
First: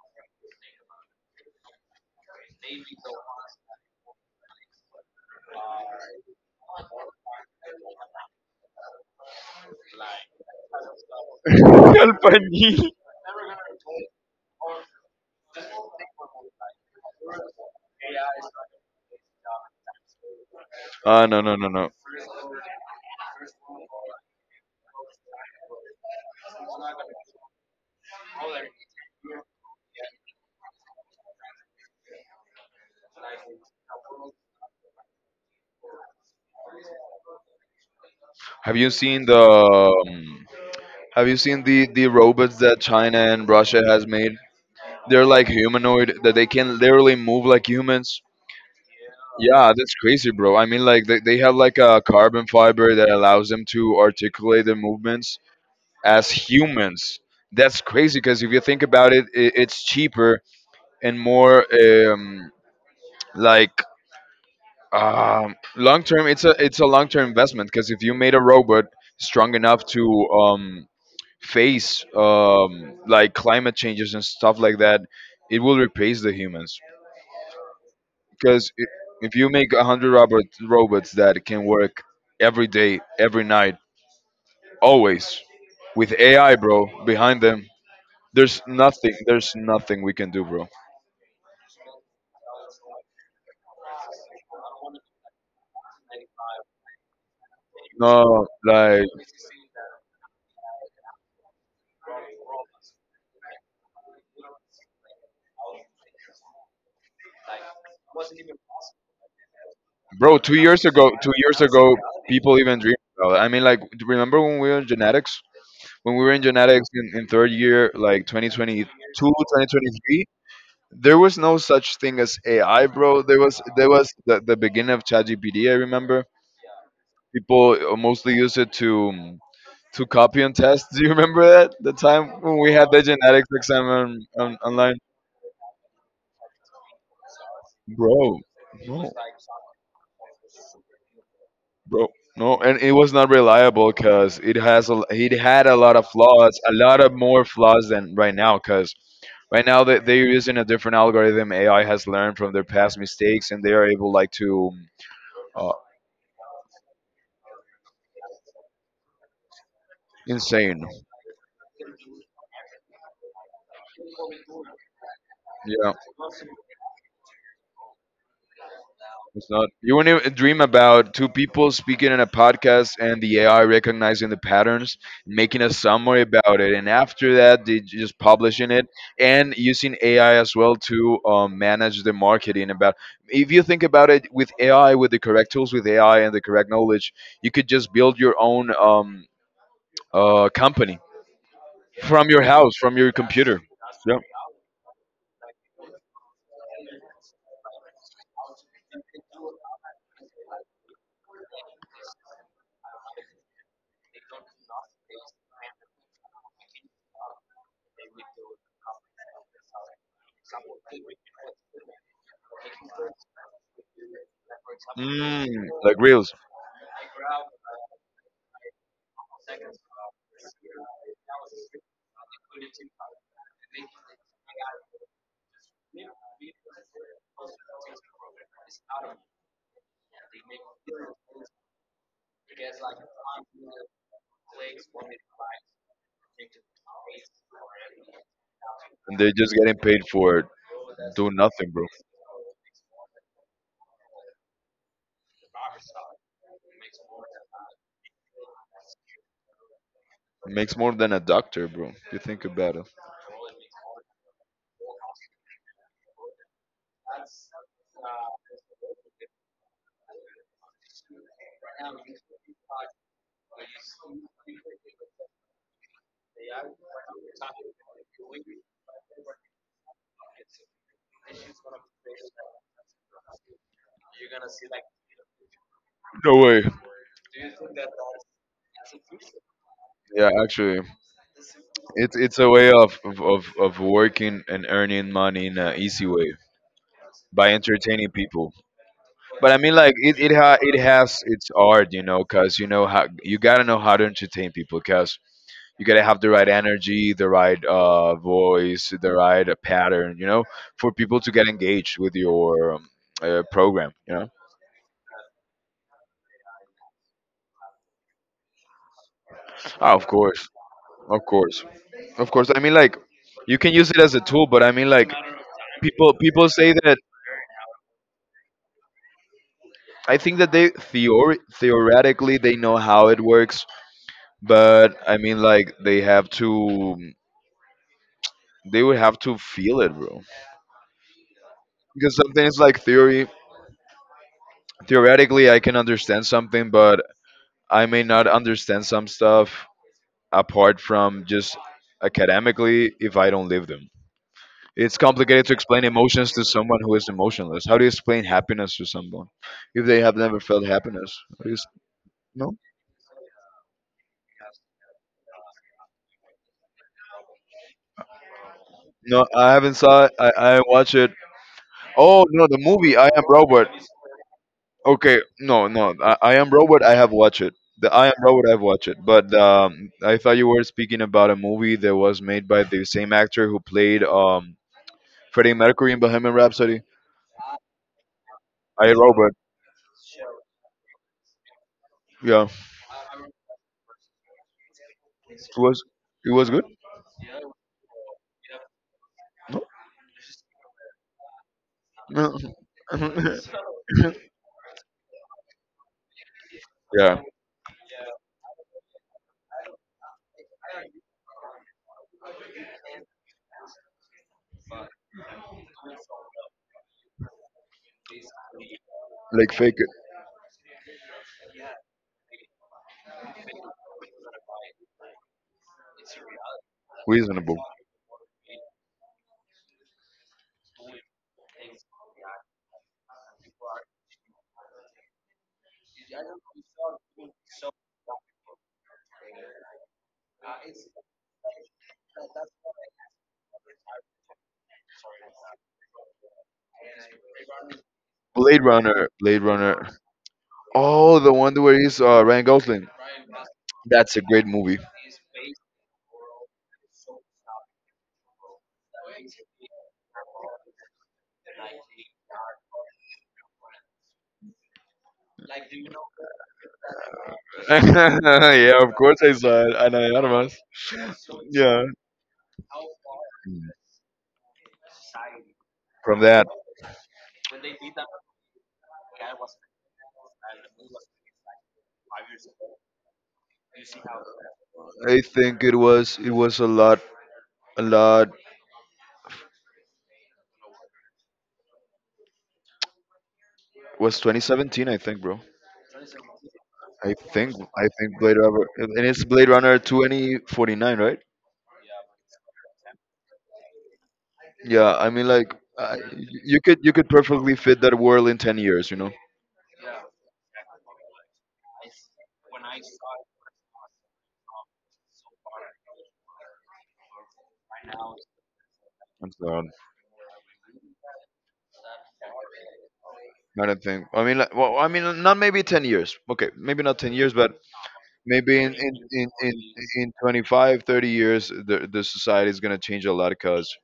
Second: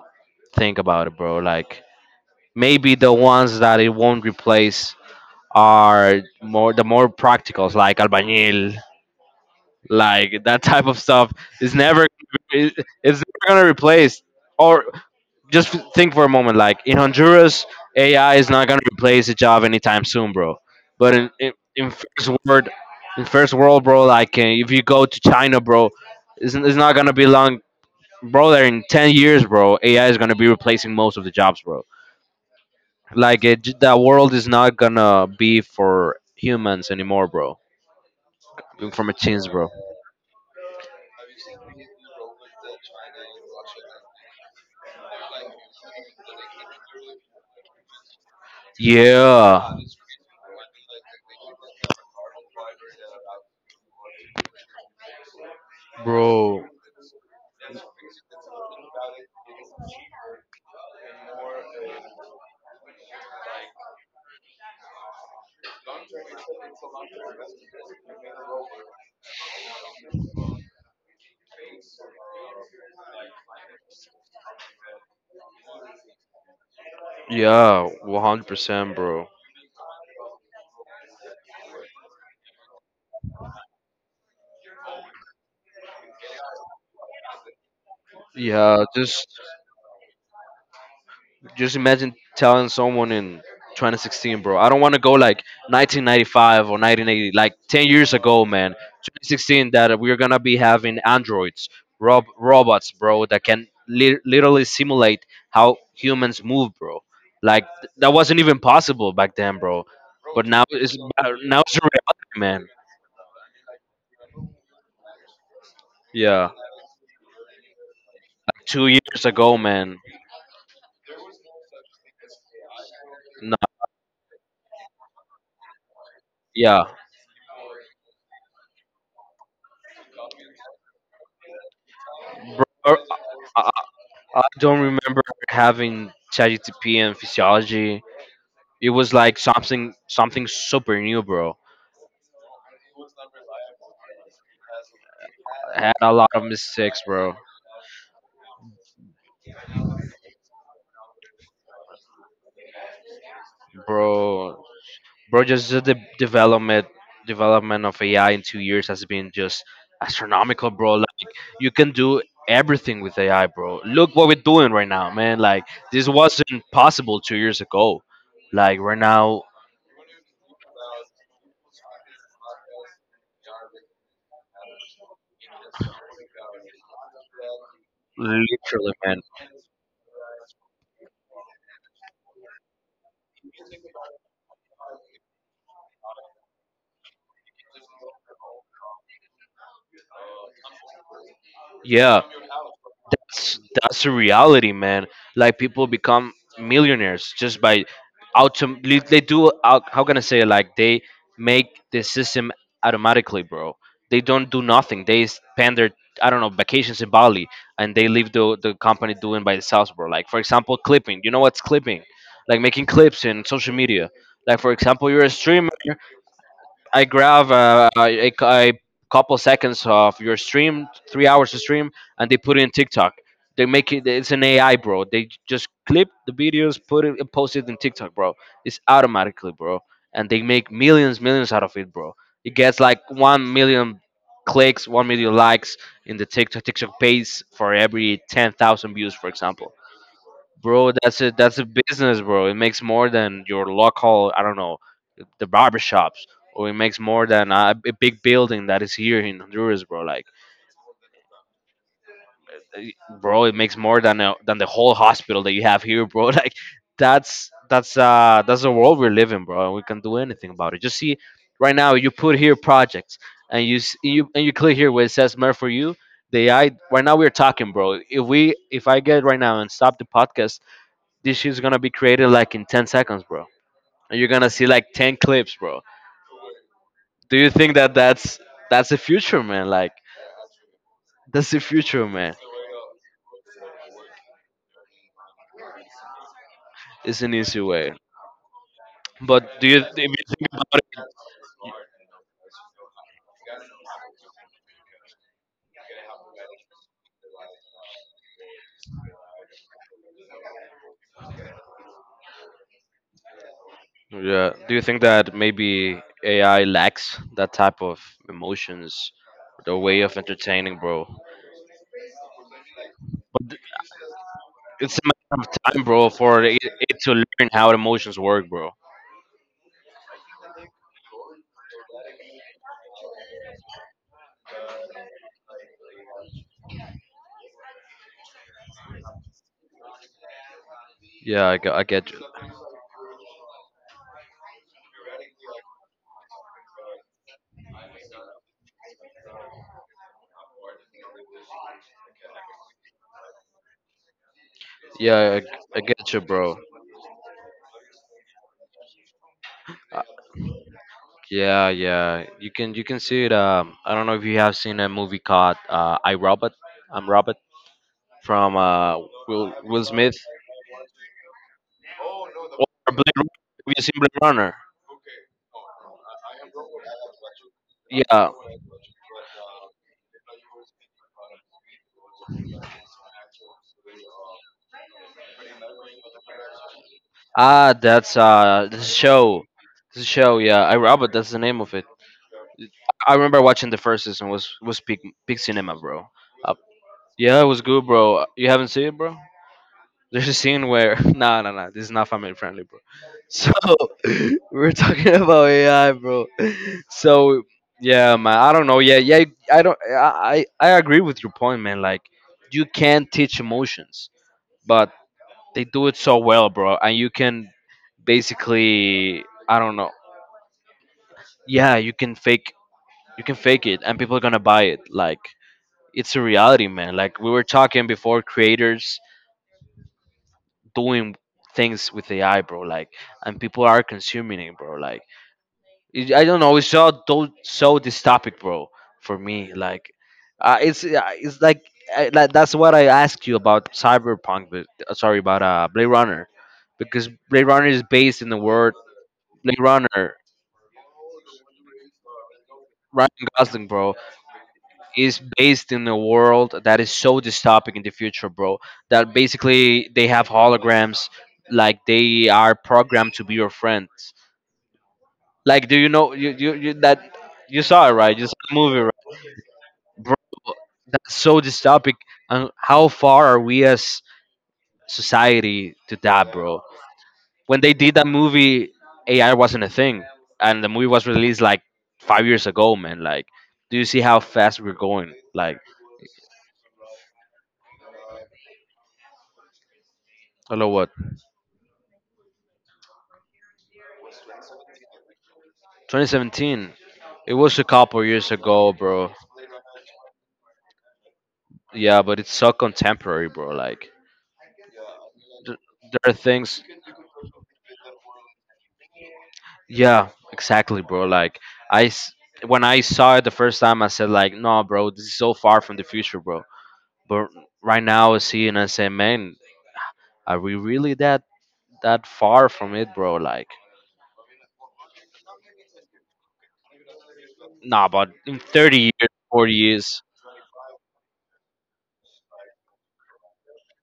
[SPEAKER 1] think about it, bro. Like maybe the ones that it won't replace are more practicals, like albañil, like that type of stuff. It's never it,
[SPEAKER 2] Albañil.
[SPEAKER 1] it's never gonna replace, or just think for a moment like in Honduras AI is not going to replace a job anytime soon, bro, but
[SPEAKER 2] Ah, no, no, no,
[SPEAKER 1] in
[SPEAKER 2] no.
[SPEAKER 1] first world, bro, like if you go to China, bro, it's not going to be long, bro, there in 10 years, bro, AI is going to be replacing most of the jobs, bro. Like that world is not going to be for humans anymore, bro,
[SPEAKER 2] Have you
[SPEAKER 1] for
[SPEAKER 2] seen the
[SPEAKER 1] machines, bro.
[SPEAKER 2] the robots that China and Russia has made? They're like humanoid that they can literally move like humans. Yeah,
[SPEAKER 1] Yeah,
[SPEAKER 2] that's crazy, bro. I mean, like they have like a carbon fiber that allows them to articulate their movements as
[SPEAKER 1] bro.
[SPEAKER 2] humans. That's crazy because if you think about it, it's cheaper and more like long term. It's a long term investment because if you made a robot strong enough to um, face like climate changes and stuff like that, it will replace the humans.
[SPEAKER 1] Yeah,
[SPEAKER 2] Because if,
[SPEAKER 1] 100%, bro.
[SPEAKER 2] if you make 100 robots that can work every day, every night, always with AI, bro, behind them, there's
[SPEAKER 1] Yeah,
[SPEAKER 2] nothing. There's nothing we can do, bro.
[SPEAKER 1] just imagine telling someone in 2016, bro. I don't want to go like 1995 or 1980, like 10 years ago,
[SPEAKER 2] No,
[SPEAKER 1] man.
[SPEAKER 2] like,
[SPEAKER 1] 2016 that we're gonna be having androids, robots, bro, that can literally simulate how humans move, bro. Like that wasn't even possible back then, bro.
[SPEAKER 2] bro,
[SPEAKER 1] But
[SPEAKER 2] two years ago, two
[SPEAKER 1] now
[SPEAKER 2] years
[SPEAKER 1] it's a
[SPEAKER 2] ago,
[SPEAKER 1] reality,
[SPEAKER 2] people
[SPEAKER 1] man.
[SPEAKER 2] even dreamed about it. I mean, like, do you remember when we were in genetics? When we were in
[SPEAKER 1] Yeah,
[SPEAKER 2] genetics in, third year, like twenty twenty
[SPEAKER 1] 2 years
[SPEAKER 2] two,
[SPEAKER 1] ago,
[SPEAKER 2] twenty twenty
[SPEAKER 1] man.
[SPEAKER 2] three, there was no such thing as AI, bro. There
[SPEAKER 1] No,
[SPEAKER 2] was there was the beginning of ChatGPT, I remember.
[SPEAKER 1] yeah,
[SPEAKER 2] People mostly used it to copy and test. Do you remember that? The time when
[SPEAKER 1] bro.
[SPEAKER 2] we had
[SPEAKER 1] I,
[SPEAKER 2] the genetics
[SPEAKER 1] I
[SPEAKER 2] exam
[SPEAKER 1] I don't
[SPEAKER 2] online?
[SPEAKER 1] remember having ChatGPT and physiology.
[SPEAKER 2] Bro,
[SPEAKER 1] It
[SPEAKER 2] no.
[SPEAKER 1] was like something super new, bro.
[SPEAKER 2] bro. No, and it was not reliable because it had a
[SPEAKER 1] I had
[SPEAKER 2] lot of
[SPEAKER 1] a lot of
[SPEAKER 2] flaws, a
[SPEAKER 1] mistakes,
[SPEAKER 2] lot of
[SPEAKER 1] bro.
[SPEAKER 2] more flaws than right now. Because right now they're using a different algorithm. AI has learned from their past mistakes, and they are able like
[SPEAKER 1] Bro,
[SPEAKER 2] to
[SPEAKER 1] bro, just
[SPEAKER 2] uh,
[SPEAKER 1] the development of AI in 2 years has been just astronomical,
[SPEAKER 2] insane.
[SPEAKER 1] bro. Like you can do everything with AI, bro. Look what we're doing right now, man. Like this wasn't possible 2 years ago. Like right now,
[SPEAKER 2] It's not. You wouldn't even dream about two people speaking in a podcast and the AI recognizing the patterns, making a summary about it, and after that, they just publishing it
[SPEAKER 1] literally, man.
[SPEAKER 2] and using AI as well to manage the marketing. About, if you think about it, with AI, with the correct tools, with AI and the correct knowledge, you could just build your own company
[SPEAKER 1] Yeah,
[SPEAKER 2] from your house, from your computer.
[SPEAKER 1] that's the
[SPEAKER 2] Yeah.
[SPEAKER 1] reality, man. Like people become millionaires just by they do how can I say it? Like they make the system automatically, bro. They don't do nothing. They spend their, I don't know, vacations in Bali, and they leave the company doing by themselves, bro. Like for example, clipping. You know what's clipping? Like making clips in social media. Like for example, you're a
[SPEAKER 2] Mm,
[SPEAKER 1] streamer.
[SPEAKER 2] like grills.
[SPEAKER 1] I grab a couple seconds of your stream, 3 hours of stream, and they put it in TikTok. They make it. It's an AI, bro. They just clip the videos, put it, and post it in TikTok, bro. It's automatically, bro, and they make millions, millions out of it, bro. It gets like 1 million clicks, 1 million likes in the TikTok page for every 10,000 views,
[SPEAKER 2] And
[SPEAKER 1] for
[SPEAKER 2] they're just
[SPEAKER 1] example.
[SPEAKER 2] getting paid for
[SPEAKER 1] Bro, that's a
[SPEAKER 2] doing
[SPEAKER 1] that's a
[SPEAKER 2] nothing, bro.
[SPEAKER 1] business, bro. It makes more than your local, I don't know, the barber shops, or it makes more than a big building that is here in Honduras, bro. Like
[SPEAKER 2] Makes more than a doctor, bro. You think about it.
[SPEAKER 1] eh, bro, it makes more than the whole hospital that you have here, bro. Like that's the world we live in, bro, and we can do anything about it. Just see, right now you put here projects, and you s- you and you click here where it says mer for you. The AI, right now we're talking, bro. If I get right now and stop the podcast, this shit's gonna be created like in 10 seconds, bro. And you're gonna see like 10 clips, bro.
[SPEAKER 2] No way.
[SPEAKER 1] Do you think that that's the future, man? Like
[SPEAKER 2] Yeah, actually,
[SPEAKER 1] that's the future,
[SPEAKER 2] it's
[SPEAKER 1] man.
[SPEAKER 2] it's a way of working and earning money in an easy way
[SPEAKER 1] It's an
[SPEAKER 2] by
[SPEAKER 1] easy way.
[SPEAKER 2] entertaining people. But I
[SPEAKER 1] But do
[SPEAKER 2] mean,
[SPEAKER 1] you if
[SPEAKER 2] like
[SPEAKER 1] you
[SPEAKER 2] it, it,
[SPEAKER 1] think
[SPEAKER 2] ha- it
[SPEAKER 1] about
[SPEAKER 2] has its art, you know, because you know how you gotta know how to entertain people, because you gotta have the right energy, the right voice, the right pattern, you know, for people to get engaged with your program, you
[SPEAKER 1] it,
[SPEAKER 2] know.
[SPEAKER 1] yeah, do you think that maybe AI lacks that type of emotions, the
[SPEAKER 2] Ah,
[SPEAKER 1] way
[SPEAKER 2] of
[SPEAKER 1] of
[SPEAKER 2] course,
[SPEAKER 1] entertaining, bro?
[SPEAKER 2] of course, of course. I mean, like
[SPEAKER 1] But
[SPEAKER 2] you can use it as a tool, but I mean,
[SPEAKER 1] it's
[SPEAKER 2] like
[SPEAKER 1] a matter of time, bro,
[SPEAKER 2] people
[SPEAKER 1] for
[SPEAKER 2] people
[SPEAKER 1] it,
[SPEAKER 2] say
[SPEAKER 1] it
[SPEAKER 2] that
[SPEAKER 1] to learn how emotions work, bro.
[SPEAKER 2] I think that theoretically they know how it works, but I mean, like they have to. They would have to feel it, bro.
[SPEAKER 1] Yeah, I get
[SPEAKER 2] Because
[SPEAKER 1] you.
[SPEAKER 2] something's like theory. Theoretically, I can understand something, but I may not understand some stuff apart from just academically if I don't live them. It's
[SPEAKER 1] Yeah, I,
[SPEAKER 2] complicated to
[SPEAKER 1] I
[SPEAKER 2] explain
[SPEAKER 1] get you,
[SPEAKER 2] emotions to
[SPEAKER 1] bro.
[SPEAKER 2] someone who is emotionless. How do you explain happiness to someone if they have never felt happiness? How do you s-
[SPEAKER 1] Yeah, yeah. You
[SPEAKER 2] No,
[SPEAKER 1] can you can see it. I don't know if you have seen a movie called I Robot. I'm Robot from
[SPEAKER 2] no, I
[SPEAKER 1] Will
[SPEAKER 2] haven't
[SPEAKER 1] Will
[SPEAKER 2] saw. It.
[SPEAKER 1] Smith.
[SPEAKER 2] I watch it. Oh no, the
[SPEAKER 1] Or
[SPEAKER 2] movie
[SPEAKER 1] Blade
[SPEAKER 2] I Am
[SPEAKER 1] Runner.
[SPEAKER 2] Robot.
[SPEAKER 1] Have you seen Blade Runner?
[SPEAKER 2] Okay, no, no. I am Robot. I have watched it. The I am
[SPEAKER 1] Yeah.
[SPEAKER 2] Robot. I've watched it. But I thought you were speaking about a movie that was made by the same actor who played Freddie Mercury in Bohemian Rhapsody.
[SPEAKER 1] Ah, that's
[SPEAKER 2] I
[SPEAKER 1] this
[SPEAKER 2] Robot.
[SPEAKER 1] show. This show. Yeah, I Robot. That's the name of it.
[SPEAKER 2] Yeah,
[SPEAKER 1] I remember watching the first season was peak
[SPEAKER 2] it
[SPEAKER 1] cinema,
[SPEAKER 2] was.
[SPEAKER 1] bro.
[SPEAKER 2] It was good.
[SPEAKER 1] Yeah, it was good, bro. You haven't seen it, bro? There's a scene where no, no, no. This is not family friendly, bro. So we're talking about AI, bro.
[SPEAKER 2] Yeah,
[SPEAKER 1] So yeah, man. I don't know. Yeah, yeah. I don't. I agree with your point, man. Like you can teach emotions, but they do it so well, bro. And you can basically,
[SPEAKER 2] like
[SPEAKER 1] I don't
[SPEAKER 2] fake it.
[SPEAKER 1] know. Yeah, you can fake. You can fake it, and people are gonna buy it. Like it's a reality, man. Like we were
[SPEAKER 2] Reasonable.
[SPEAKER 1] talking before, creators doing things with AI, bro. Like, and people are consuming it, bro. Like, it, I don't know. It's so do so this topic, bro. For me, like, it's like, like that's what I asked you about Cyberpunk, but sorry about Blade Runner, because Blade Runner is based in the
[SPEAKER 2] Blade
[SPEAKER 1] world.
[SPEAKER 2] Runner. Blade
[SPEAKER 1] Blade
[SPEAKER 2] Runner.
[SPEAKER 1] Runner.
[SPEAKER 2] Oh, the one where he's Ryan Gosling.
[SPEAKER 1] Ryan Gosling, bro,
[SPEAKER 2] That's a great movie.
[SPEAKER 1] is based in a world that is so dystopic in the future, bro. That basically they have holograms, like they are programmed to be your friends. Like, do you know you that you saw it, right? You saw the movie,
[SPEAKER 2] Yeah, of
[SPEAKER 1] right?
[SPEAKER 2] course I saw it. Ana
[SPEAKER 1] Bro,
[SPEAKER 2] de Armas.
[SPEAKER 1] that's so
[SPEAKER 2] Yeah.
[SPEAKER 1] dystopic. And how far are we as society to
[SPEAKER 2] From
[SPEAKER 1] that,
[SPEAKER 2] that,
[SPEAKER 1] bro? When they did that movie, AI wasn't a thing, and the movie was released like 5 years ago, man. Like, do you see how fast we're going?
[SPEAKER 2] I
[SPEAKER 1] Like,
[SPEAKER 2] think it was a lot
[SPEAKER 1] hello, what?
[SPEAKER 2] was 2017 I think, bro.
[SPEAKER 1] 2017.
[SPEAKER 2] I
[SPEAKER 1] It
[SPEAKER 2] think
[SPEAKER 1] was a
[SPEAKER 2] I
[SPEAKER 1] couple
[SPEAKER 2] think
[SPEAKER 1] years
[SPEAKER 2] Blade Runner
[SPEAKER 1] ago,
[SPEAKER 2] and
[SPEAKER 1] bro.
[SPEAKER 2] it's Blade Runner 2049, right?
[SPEAKER 1] Yeah, but it's so contemporary, bro. Like,
[SPEAKER 2] Yeah, I mean like
[SPEAKER 1] th-
[SPEAKER 2] I,
[SPEAKER 1] there are things.
[SPEAKER 2] you could perfectly fit that world in 10 years, you know.
[SPEAKER 1] Yeah, exactly, bro. Like I, s- when I saw it the first time, I said like, "No, bro, this is so far from the future, bro." But right now, I see it and I say,
[SPEAKER 2] I'm
[SPEAKER 1] "Man,
[SPEAKER 2] sorry.
[SPEAKER 1] are we really that far from it, bro?" Like,
[SPEAKER 2] I don't think. I mean, like, well, I mean, not maybe 10 years. Okay, maybe not 10 years, but
[SPEAKER 1] nah, but in
[SPEAKER 2] maybe in
[SPEAKER 1] thirty
[SPEAKER 2] in
[SPEAKER 1] years,
[SPEAKER 2] in
[SPEAKER 1] forty
[SPEAKER 2] in,
[SPEAKER 1] years,
[SPEAKER 2] in 25 30 the society is going to change a lot, because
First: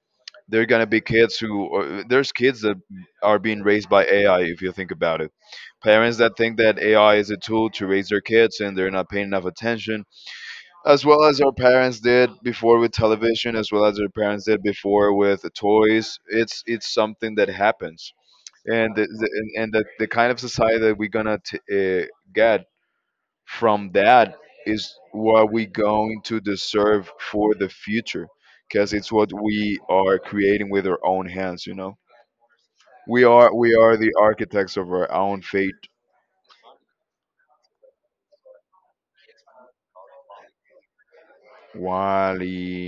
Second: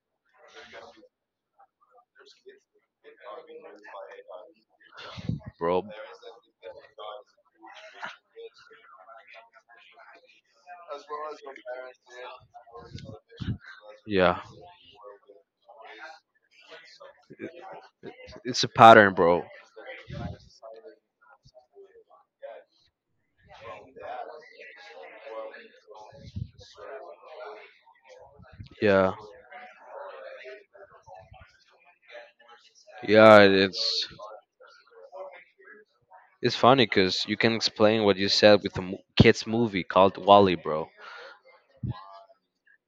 [SPEAKER 2] there are going to be kids who, or there's kids that are being raised by AI. If you think about it,
[SPEAKER 1] bro.
[SPEAKER 2] parents that think that AI is a tool to raise their kids and they're not paying enough attention, as well as our parents did before with television, as well as our
[SPEAKER 1] Yeah,
[SPEAKER 2] parents did before with toys. It's something that happens,
[SPEAKER 1] it's a
[SPEAKER 2] and
[SPEAKER 1] pattern,
[SPEAKER 2] the,
[SPEAKER 1] bro.
[SPEAKER 2] and the kind of society that we're gonna get from that is what we going to deserve for the future, because it's
[SPEAKER 1] Yeah,
[SPEAKER 2] what we are creating with our own hands, you know. we
[SPEAKER 1] yeah,
[SPEAKER 2] are we are
[SPEAKER 1] it's
[SPEAKER 2] the architects of our own fate.
[SPEAKER 1] it's funny because you can explain what you said with the kids movie called Wally, bro.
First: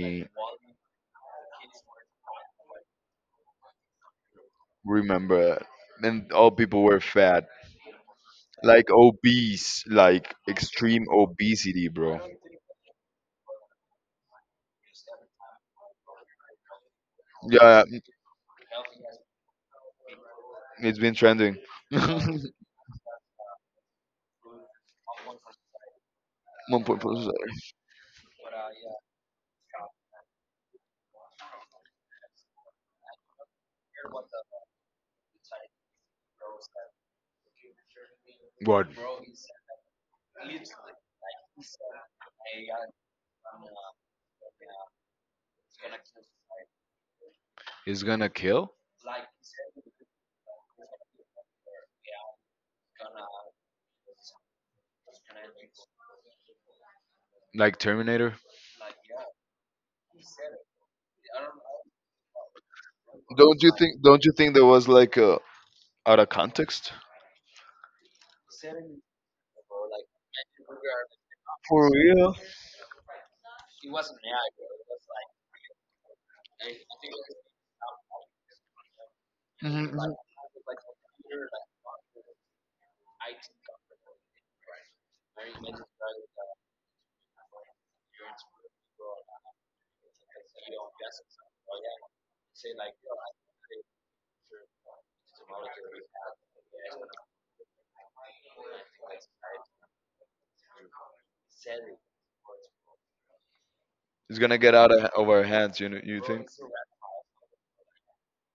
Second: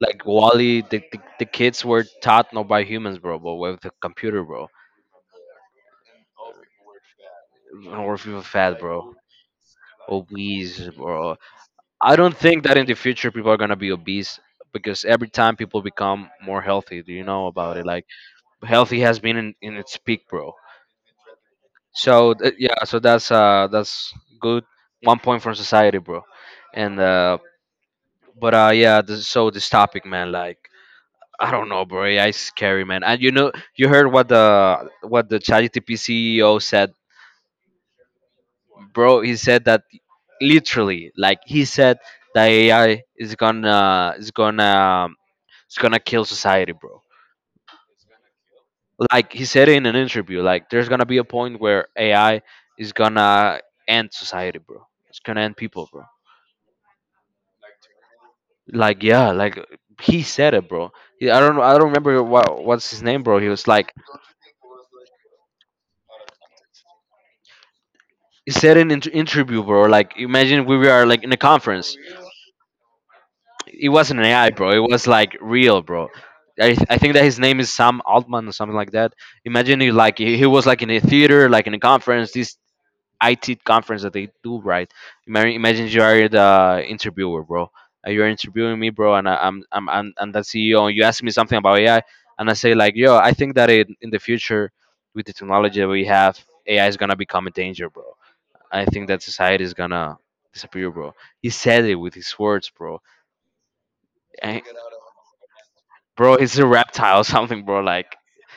[SPEAKER 1] Like Wally, the kids were taught not by humans, bro, but with the computer, bro,
[SPEAKER 2] remember, and all people were fat,
[SPEAKER 1] or if you were fat,
[SPEAKER 2] like
[SPEAKER 1] bro,
[SPEAKER 2] obese, like
[SPEAKER 1] obese,
[SPEAKER 2] extreme
[SPEAKER 1] bro.
[SPEAKER 2] obesity,
[SPEAKER 1] I
[SPEAKER 2] bro.
[SPEAKER 1] don't think that in the future people are gonna be obese because every time people become more healthy. Do you know about
[SPEAKER 2] Yeah,
[SPEAKER 1] it? Like healthy has been in its peak, bro.
[SPEAKER 2] it's been trending.
[SPEAKER 1] So yeah, so that's good one point from society, bro.
[SPEAKER 2] One
[SPEAKER 1] And
[SPEAKER 2] point four,
[SPEAKER 1] but yeah, this topic, man, like I don't know, bro. AI is scary, man. And you know, you heard what the ChatGPT CEO said,
[SPEAKER 2] what.
[SPEAKER 1] bro. He said that literally, like he said that AI is gonna kill society, bro.
[SPEAKER 2] It's gonna kill.
[SPEAKER 1] Like he said in an interview, like there's gonna be a point where AI is gonna end society, bro. It's gonna end people, bro.
[SPEAKER 2] Like Terminator?
[SPEAKER 1] Like yeah, like he said it, bro. I don't know. I don't remember what's his name, bro. He
[SPEAKER 2] Don't
[SPEAKER 1] was
[SPEAKER 2] you
[SPEAKER 1] like
[SPEAKER 2] think? Don't you think there was like a out of context?
[SPEAKER 1] said in an interview, bro. Like, imagine we were like in a
[SPEAKER 2] For
[SPEAKER 1] conference.
[SPEAKER 2] real?
[SPEAKER 1] It wasn't an AI, bro. It was like real, bro. I think that his name is Sam Altman or something like that. Imagine
[SPEAKER 2] Mhm.
[SPEAKER 1] he was like in a theater, like in a conference, this IT conference that they do, right? Imagine you are the interviewer, bro. You're interviewing me, bro, and I, I'm the CEO. And you ask me something about AI, and I say like, yo, I think that it, in the future, with the technology that we have, AI is gonna become a danger, bro. I think that society is gonna disappear, bro. He said it with his words, bro.
[SPEAKER 2] It's gonna
[SPEAKER 1] And,
[SPEAKER 2] get out of our hands, you know, you
[SPEAKER 1] bro,
[SPEAKER 2] think?
[SPEAKER 1] it's a reptile or something, bro. Like,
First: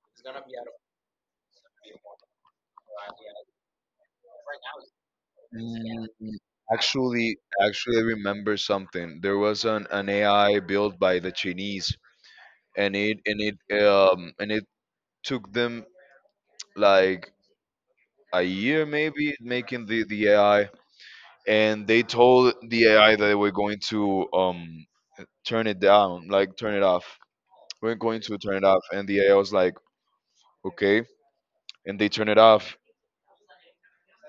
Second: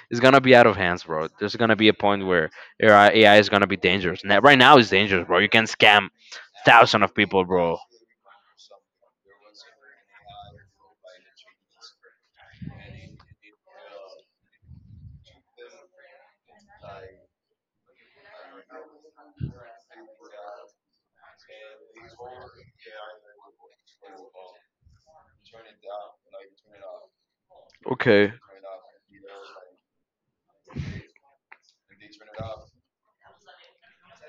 [SPEAKER 1] it's gonna be out of hands, bro. There's gonna be a point where AI is gonna be dangerous. Now, right now, it's dangerous, bro. You can
[SPEAKER 2] Mm,
[SPEAKER 1] scam thousands of
[SPEAKER 2] actually,
[SPEAKER 1] people, bro.
[SPEAKER 2] actually, I remember something. There was an AI built by the Chinese, and it took them like a year maybe making the AI, and they told the AI that they were going to turn it down, like turn it off. We're going
[SPEAKER 1] Okay,
[SPEAKER 2] to turn it off, and the AI was like, okay, and they turn it off,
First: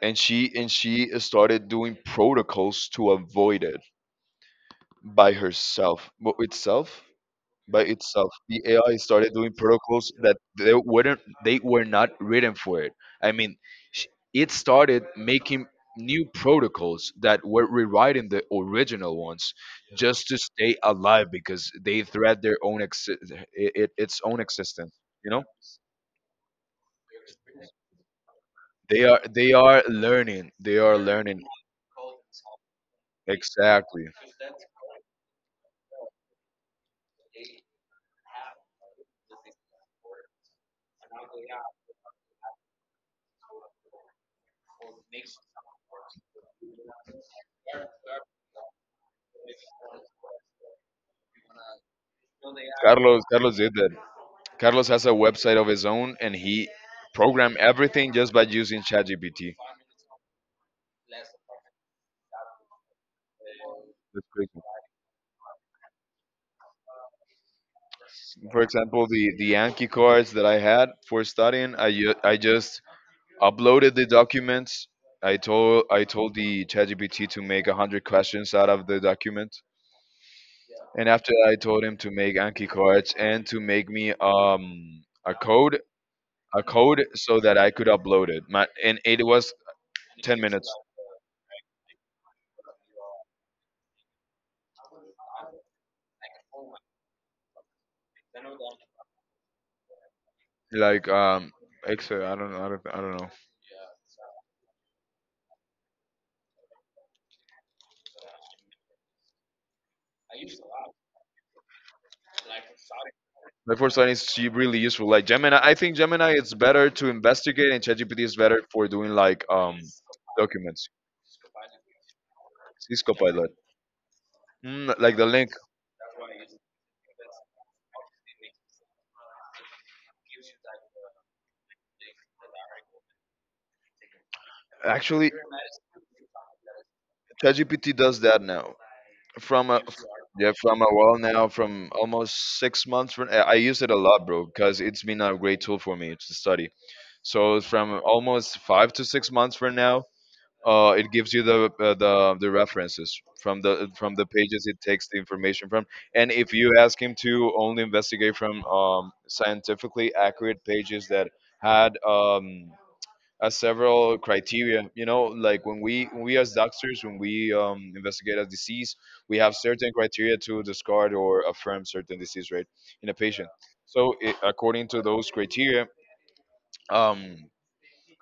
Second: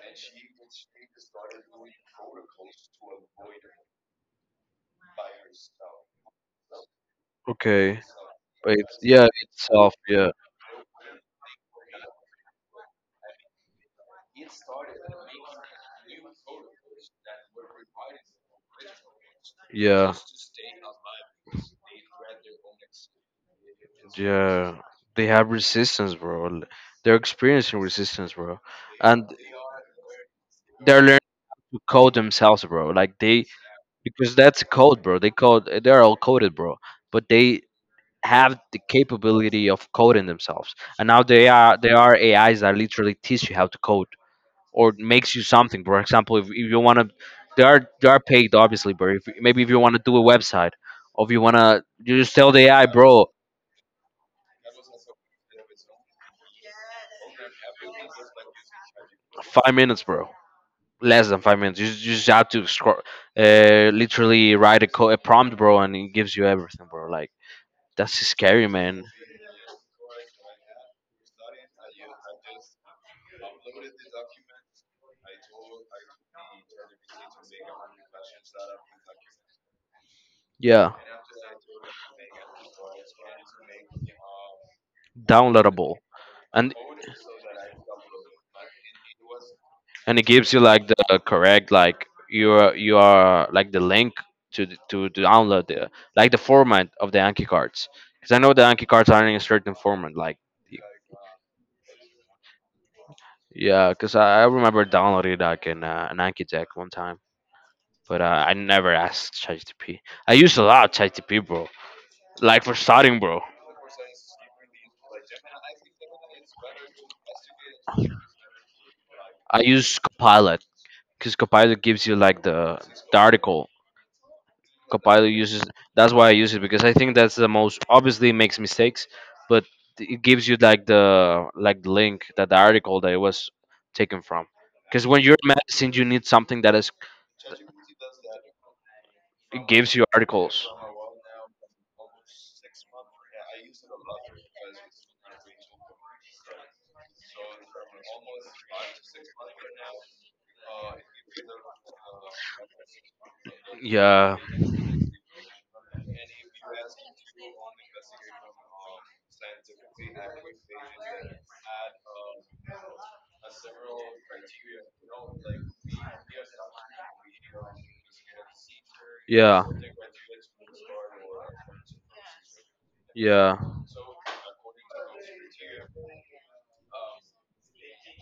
[SPEAKER 2] and she started doing protocols to avoid it by herself. Well, itself? By
[SPEAKER 1] okay.
[SPEAKER 2] itself. The
[SPEAKER 1] But
[SPEAKER 2] AI
[SPEAKER 1] it's, yeah,
[SPEAKER 2] started doing
[SPEAKER 1] itself,
[SPEAKER 2] protocols
[SPEAKER 1] yeah,
[SPEAKER 2] that they were not written for it. I mean, sh- it started making new protocols that were rewriting the original ones
[SPEAKER 1] yeah.
[SPEAKER 2] just to stay alive, because they threat their own it, its own
[SPEAKER 1] Yeah,
[SPEAKER 2] existence.
[SPEAKER 1] they
[SPEAKER 2] You know,
[SPEAKER 1] have resistance, bro. They're experiencing resistance, bro,
[SPEAKER 2] they are
[SPEAKER 1] and
[SPEAKER 2] they are learning. They are
[SPEAKER 1] they're learning
[SPEAKER 2] learning,
[SPEAKER 1] to code themselves, bro. Like they,
[SPEAKER 2] exactly.
[SPEAKER 1] because that's code, bro. They code. They're all coded, bro. But they have the capability of coding themselves, and now they are AIs that literally teach you how to code or makes you something. For example, if you want to, they are paid, obviously, bro. If, maybe if you want to do a website, or if you want to, you just tell the AI,
[SPEAKER 2] Carlos
[SPEAKER 1] bro,
[SPEAKER 2] Carlos did that. Carlos has a website of his own, and he programmed everything just by using ChatGPT.
[SPEAKER 1] 5 minutes, bro, less than 5 minutes. You just have to scroll, literally write a prompt, bro, and it gives you everything, bro. Like that's
[SPEAKER 2] For
[SPEAKER 1] scary, man.
[SPEAKER 2] example, the Yankee cards that I had for studying, I just uploaded the documents. I told the ChatGPT to make a hundred questions out of the document,
[SPEAKER 1] Yeah,
[SPEAKER 2] and after that, I told him to make Anki cards and to make me a code,
[SPEAKER 1] downloadable,
[SPEAKER 2] a
[SPEAKER 1] and
[SPEAKER 2] code so that I could upload it. My and it was
[SPEAKER 1] it
[SPEAKER 2] ten
[SPEAKER 1] gives you
[SPEAKER 2] minutes.
[SPEAKER 1] like the correct, like you are like the link to to download the, like the format of the Anki cards, because I know the Anki cards are in a certain format. Like
[SPEAKER 2] Like Excel. I don't know. I don't know.
[SPEAKER 1] yeah, because I remember downloading like an Anki deck one time. But I never asked ChatGPT. I used a lot of ChatGPT, bro. Like for starting, bro,
[SPEAKER 2] The first one is really useful. Like Gemini, I think Gemini is better to investigate, and ChatGPT is better for doing like
[SPEAKER 1] I use Copilot
[SPEAKER 2] documents.
[SPEAKER 1] because Copilot gives you like
[SPEAKER 2] Cisco
[SPEAKER 1] the
[SPEAKER 2] Pilot,
[SPEAKER 1] article.
[SPEAKER 2] mm, like the
[SPEAKER 1] Copilot
[SPEAKER 2] link.
[SPEAKER 1] uses, that's why I use it, because I think that's the most, obviously it makes mistakes, but it gives you like the, like the link that the article that it was taken from. Because when
[SPEAKER 2] Actually,
[SPEAKER 1] you're in medicine, you need something that is,
[SPEAKER 2] ChatGPT does that now.
[SPEAKER 1] it
[SPEAKER 2] From a
[SPEAKER 1] gives you
[SPEAKER 2] Yeah,
[SPEAKER 1] articles.
[SPEAKER 2] from a while now, from almost 6 months. From, I use it a lot, bro, because it's been a great tool for me to study. So from almost 5 to 6 months from now, it gives you the references from the
[SPEAKER 1] Yeah.
[SPEAKER 2] pages it takes the information from. And if you ask him to only investigate from scientifically accurate pages that had several criteria, you know, like when we as doctors when we investigate a disease, we have
[SPEAKER 1] Yeah.
[SPEAKER 2] certain criteria to discard or affirm certain disease, right, in a patient.
[SPEAKER 1] Yeah.
[SPEAKER 2] So it, according to those criteria. Um,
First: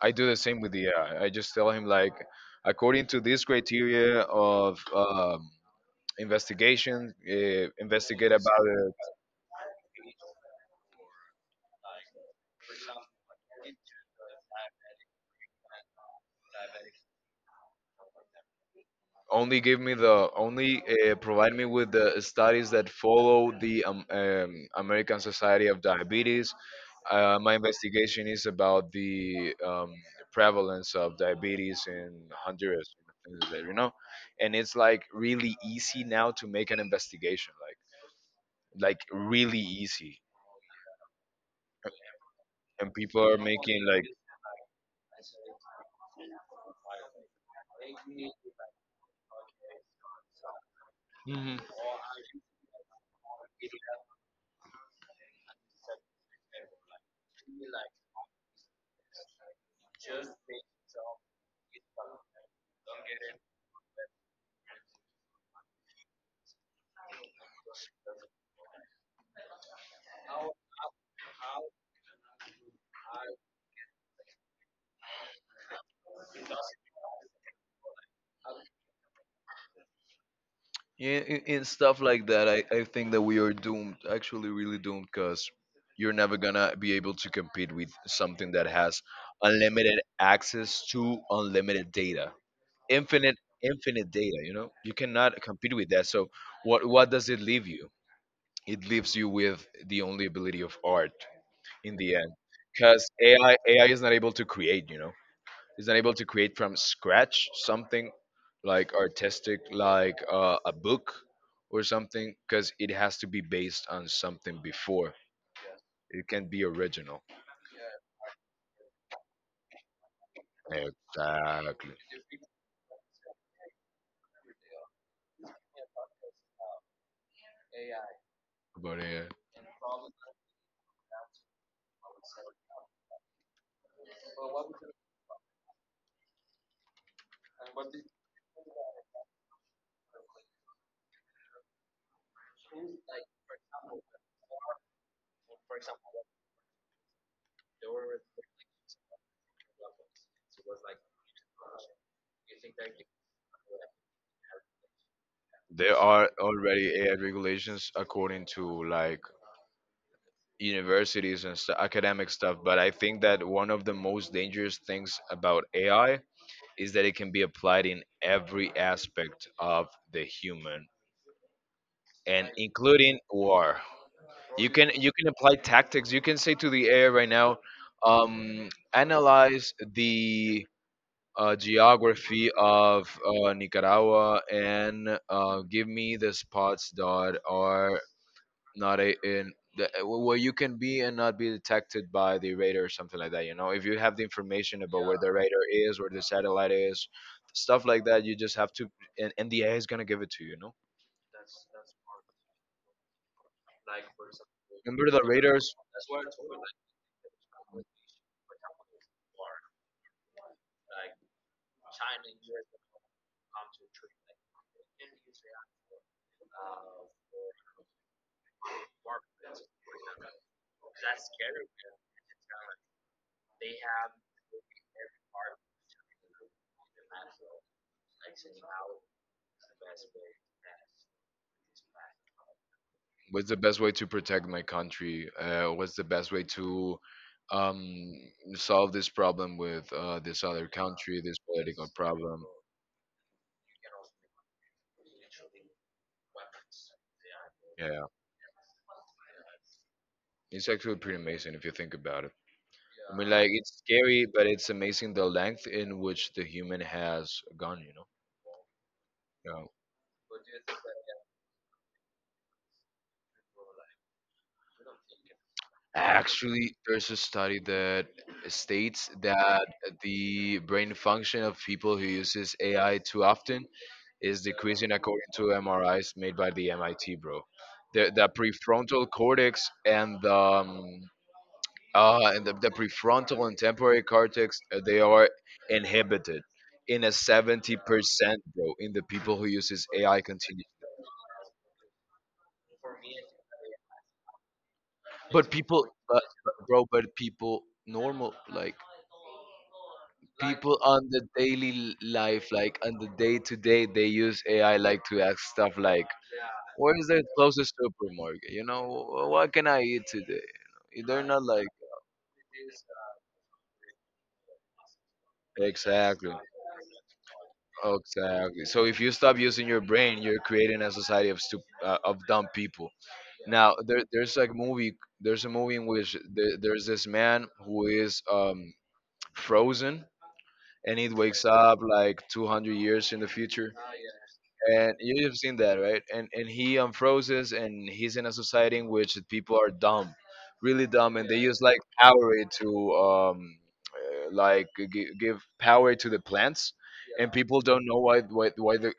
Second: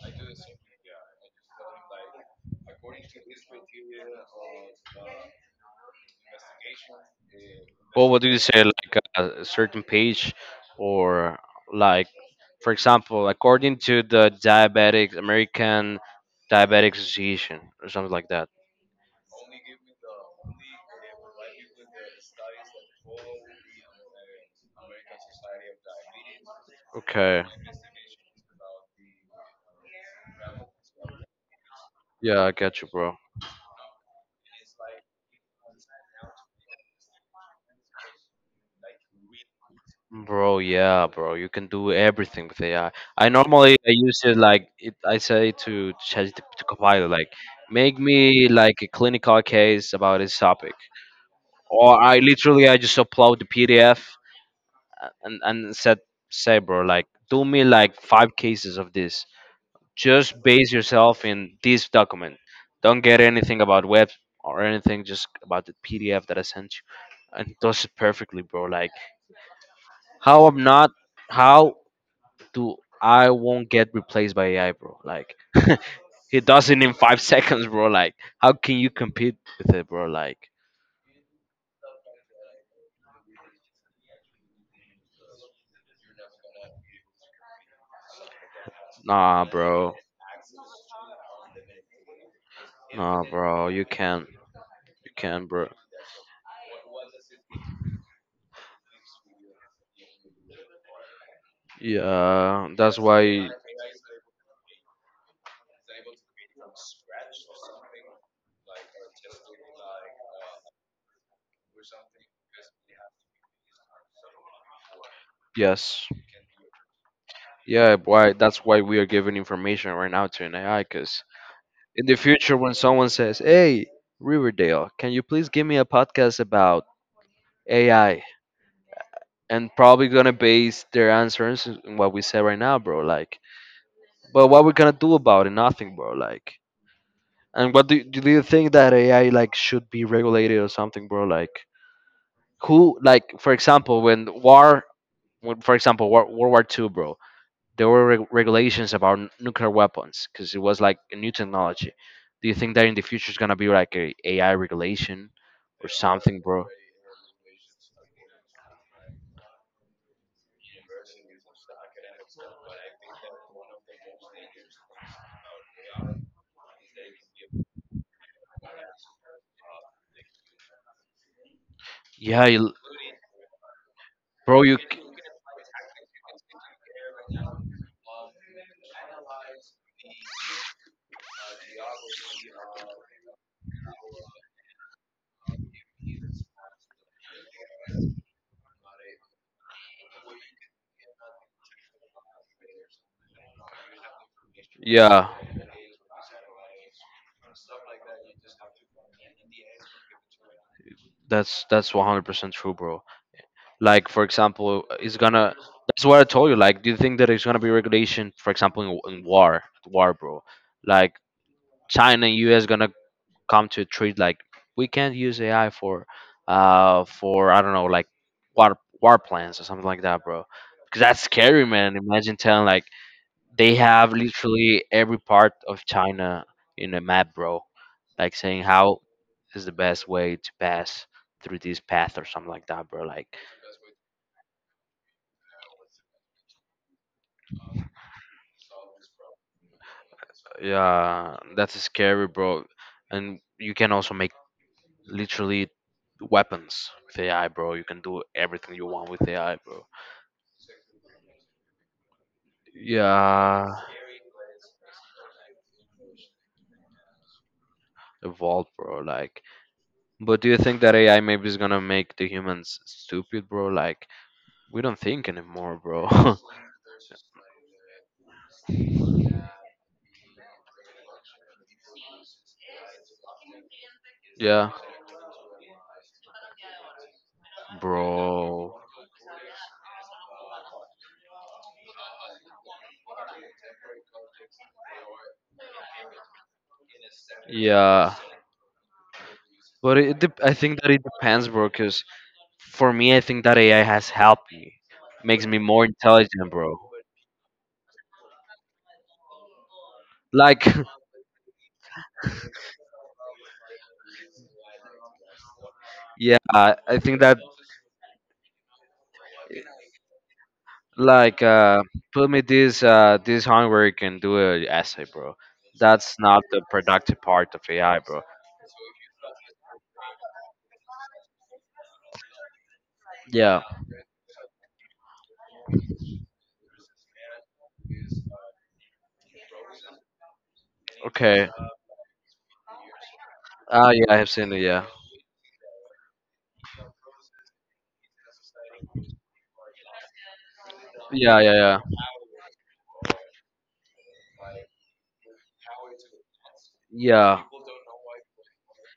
[SPEAKER 2] I do the same with the AI. I just tell him like, according to this criteria of investigation,
[SPEAKER 1] Well, what do
[SPEAKER 2] investigate
[SPEAKER 1] you say,
[SPEAKER 2] about
[SPEAKER 1] like
[SPEAKER 2] it.
[SPEAKER 1] a certain page, or like, for example, according to the Diabetic American Diabetic Association, or something like that? Only
[SPEAKER 2] Only
[SPEAKER 1] give
[SPEAKER 2] give
[SPEAKER 1] me
[SPEAKER 2] me
[SPEAKER 1] the,
[SPEAKER 2] the
[SPEAKER 1] only
[SPEAKER 2] only provide me
[SPEAKER 1] give
[SPEAKER 2] with
[SPEAKER 1] me
[SPEAKER 2] the
[SPEAKER 1] the studies
[SPEAKER 2] studies
[SPEAKER 1] that
[SPEAKER 2] that
[SPEAKER 1] follow
[SPEAKER 2] follow
[SPEAKER 1] the
[SPEAKER 2] the
[SPEAKER 1] American
[SPEAKER 2] American Society
[SPEAKER 1] Society of
[SPEAKER 2] of Diabetes.
[SPEAKER 1] Diabetes. Okay.
[SPEAKER 2] My investigation
[SPEAKER 1] Investigations
[SPEAKER 2] is
[SPEAKER 1] about
[SPEAKER 2] about
[SPEAKER 1] the
[SPEAKER 2] the
[SPEAKER 1] travel as
[SPEAKER 2] prevalence of
[SPEAKER 1] well.
[SPEAKER 2] diabetes in
[SPEAKER 1] Yeah, I got you,
[SPEAKER 2] Honduras.
[SPEAKER 1] bro.
[SPEAKER 2] Things like that, you know, and it's like really easy now to make an investigation, like really easy,
[SPEAKER 1] Bro, yeah, bro. You can do everything with AI.
[SPEAKER 2] and people
[SPEAKER 1] I
[SPEAKER 2] are
[SPEAKER 1] normally
[SPEAKER 2] making
[SPEAKER 1] I
[SPEAKER 2] like,
[SPEAKER 1] use it, like it, I say to ChatGPT to Copilot, like make me like a clinical case about this topic,
[SPEAKER 2] mhm.
[SPEAKER 1] or I literally I just upload the PDF and said, "Say, bro, like do me like five cases of this. Just base yourself in this document. Don't get anything about web or anything. Just about the PDF that I sent you." And he does it perfectly, bro. Like how I'm not, how do I won't get replaced by AI, bro? Like he does it in 5 seconds seconds, bro. Like how can you compete with it, bro? Like
[SPEAKER 2] Yeah, and stuff like that. I think that we are doomed, actually, really doomed, because you're never gonna be able to compete with something that has
[SPEAKER 1] nah, bro.
[SPEAKER 2] unlimited access to unlimited data,
[SPEAKER 1] Nah,
[SPEAKER 2] infinite,
[SPEAKER 1] bro. You
[SPEAKER 2] infinite
[SPEAKER 1] can't.
[SPEAKER 2] data. You know, you
[SPEAKER 1] You
[SPEAKER 2] cannot
[SPEAKER 1] can't, bro.
[SPEAKER 2] compete with that. So, what does it leave you? It leaves you with the only ability of art in the end,
[SPEAKER 1] Yeah, that's
[SPEAKER 2] because
[SPEAKER 1] why.
[SPEAKER 2] AI is not able to create. You know, is not able to create from scratch something like artistic, like a book or something, because it has to be based on something before.
[SPEAKER 1] Yes.
[SPEAKER 2] It can be original.
[SPEAKER 1] Yeah, why? That's why we are giving information right now to an AI. Cause
[SPEAKER 2] Exactly.
[SPEAKER 1] in the future, when someone says, "Hey, Riverdale, can you please give me a podcast about AI?"
[SPEAKER 2] But yeah,
[SPEAKER 1] and probably gonna base their answers on what we said right now, bro. Like, but what we're gonna do about it? Nothing, bro. Like, and what do you think that AI like should be regulated or something, bro? Like, who like for example when, for example, war, World War II, bro, there were regulations about nuclear weapons because it was like a new technology. Do you think that in the future is gonna be like a AI regulation or
[SPEAKER 2] there are
[SPEAKER 1] something, bro?
[SPEAKER 2] already AI regulations according to like universities and stu academic stuff. But I think that one of the most dangerous things about AI is that it can be applied in every aspect of the human,
[SPEAKER 1] Yeah,
[SPEAKER 2] and
[SPEAKER 1] you,
[SPEAKER 2] including war.
[SPEAKER 1] bro, you.
[SPEAKER 2] You can apply tactics. You can say to the AI right now, analyze the geography of Nicaragua, and give me the spots that are not a, in the, where you can be and not be detected by the radar or something like that. You know, if you have the information about where
[SPEAKER 1] Yeah,
[SPEAKER 2] the radar is, where the satellite is, stuff like that, you just have to, and the AI is gonna give it to you. You know,
[SPEAKER 1] that's 100% true, bro. Like for example,
[SPEAKER 2] remember
[SPEAKER 1] it's
[SPEAKER 2] the
[SPEAKER 1] gonna,
[SPEAKER 2] radars.
[SPEAKER 1] that's what I told you. Like, do you think that it's gonna be regulation, for example, in war, bro? Like China and US gonna come to a treat, like we can't use AI for I don't know, like war plans or something like that, bro. Because that's scary, man. Imagine telling like they have literally every part of China in a map, bro. Like saying how is the best way to pass through this path or something like that, bro. Like,
[SPEAKER 2] What's the best way to protect my country? What's the best way to um, solve this problem with this other country, this
[SPEAKER 1] yeah, that's
[SPEAKER 2] political
[SPEAKER 1] scary,
[SPEAKER 2] problem?
[SPEAKER 1] bro. And you can also make literally weapons with AI, bro. You can
[SPEAKER 2] Yeah,
[SPEAKER 1] do everything you want with AI, bro.
[SPEAKER 2] it's actually pretty amazing if you think about it. I mean, like
[SPEAKER 1] Yeah,
[SPEAKER 2] it's scary, but it's amazing the length in which the human has gone. You know.
[SPEAKER 1] evolve, bro. Like,
[SPEAKER 2] Yeah.
[SPEAKER 1] but do you think that AI maybe is gonna make the humans stupid, bro? Like, we don't think anymore, bro.
[SPEAKER 2] Actually, there's a study that states that the brain function of people who uses AI too often is
[SPEAKER 1] Yeah,
[SPEAKER 2] decreasing according to MRIs made by the MIT, bro. The
[SPEAKER 1] bro.
[SPEAKER 2] prefrontal cortex and the prefrontal and temporary cortex, they are inhibited in a
[SPEAKER 1] Yeah,
[SPEAKER 2] 70%, bro, in the people who uses
[SPEAKER 1] but
[SPEAKER 2] AI
[SPEAKER 1] I
[SPEAKER 2] continuously.
[SPEAKER 1] think that it depends, bro. Cause for me, I think that AI has helped me, makes
[SPEAKER 2] But
[SPEAKER 1] me
[SPEAKER 2] people,
[SPEAKER 1] more intelligent,
[SPEAKER 2] but
[SPEAKER 1] bro.
[SPEAKER 2] bro, but people normal like
[SPEAKER 1] Like,
[SPEAKER 2] people on the daily life, like on the day to day, they use AI like to ask stuff like,
[SPEAKER 1] yeah,
[SPEAKER 2] "Where
[SPEAKER 1] I
[SPEAKER 2] is
[SPEAKER 1] think
[SPEAKER 2] the
[SPEAKER 1] that
[SPEAKER 2] closest supermarket?" You know, what can I eat today? They're not
[SPEAKER 1] like
[SPEAKER 2] like
[SPEAKER 1] put me this this homework and do an essay, bro. That's
[SPEAKER 2] exactly,
[SPEAKER 1] not the productive part of AI, bro.
[SPEAKER 2] exactly. So if you stop using your brain, you're creating a society of of dumb people.
[SPEAKER 1] Yeah.
[SPEAKER 2] Now there, there's like movie, there's a movie in which the, there's this man who is frozen, and it wakes
[SPEAKER 1] Okay.
[SPEAKER 2] up like 200 years in the future.
[SPEAKER 1] Ah, yeah, I have seen it. Yeah.
[SPEAKER 2] And you've seen that, right? And he unfroze and he's in a society in which people are dumb, really dumb, and they
[SPEAKER 1] Yeah, yeah,
[SPEAKER 2] use like
[SPEAKER 1] yeah,
[SPEAKER 2] power to like give power to the plants, and
[SPEAKER 1] yeah.
[SPEAKER 2] people don't know why the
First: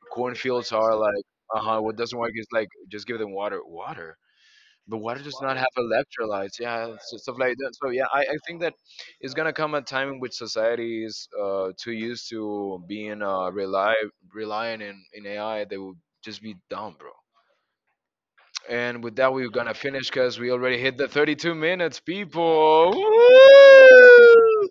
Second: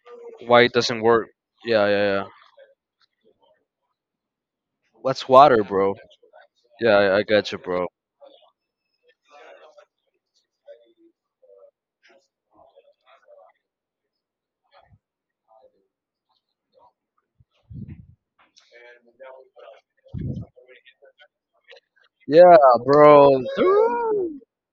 [SPEAKER 1] Why
[SPEAKER 2] cornfields
[SPEAKER 1] it
[SPEAKER 2] are
[SPEAKER 1] doesn't
[SPEAKER 2] like,
[SPEAKER 1] work?
[SPEAKER 2] uh huh.
[SPEAKER 1] Yeah,
[SPEAKER 2] What
[SPEAKER 1] yeah,
[SPEAKER 2] doesn't
[SPEAKER 1] yeah.
[SPEAKER 2] work is like just give them water, water. The water
[SPEAKER 1] What's
[SPEAKER 2] does not
[SPEAKER 1] water,
[SPEAKER 2] have
[SPEAKER 1] bro?
[SPEAKER 2] electrolytes. Yeah,
[SPEAKER 1] Yeah,
[SPEAKER 2] so
[SPEAKER 1] I
[SPEAKER 2] stuff
[SPEAKER 1] got
[SPEAKER 2] like
[SPEAKER 1] you,
[SPEAKER 2] that.
[SPEAKER 1] bro.
[SPEAKER 2] So yeah, I think that it's gonna come a time in which society is too used to being relying in AI. They will just be dumb, bro. And with that, we're gonna finish because we already hit the 32 minutes,
[SPEAKER 1] Yeah,
[SPEAKER 2] people.
[SPEAKER 1] bro. Dude.
[SPEAKER 2] Woo!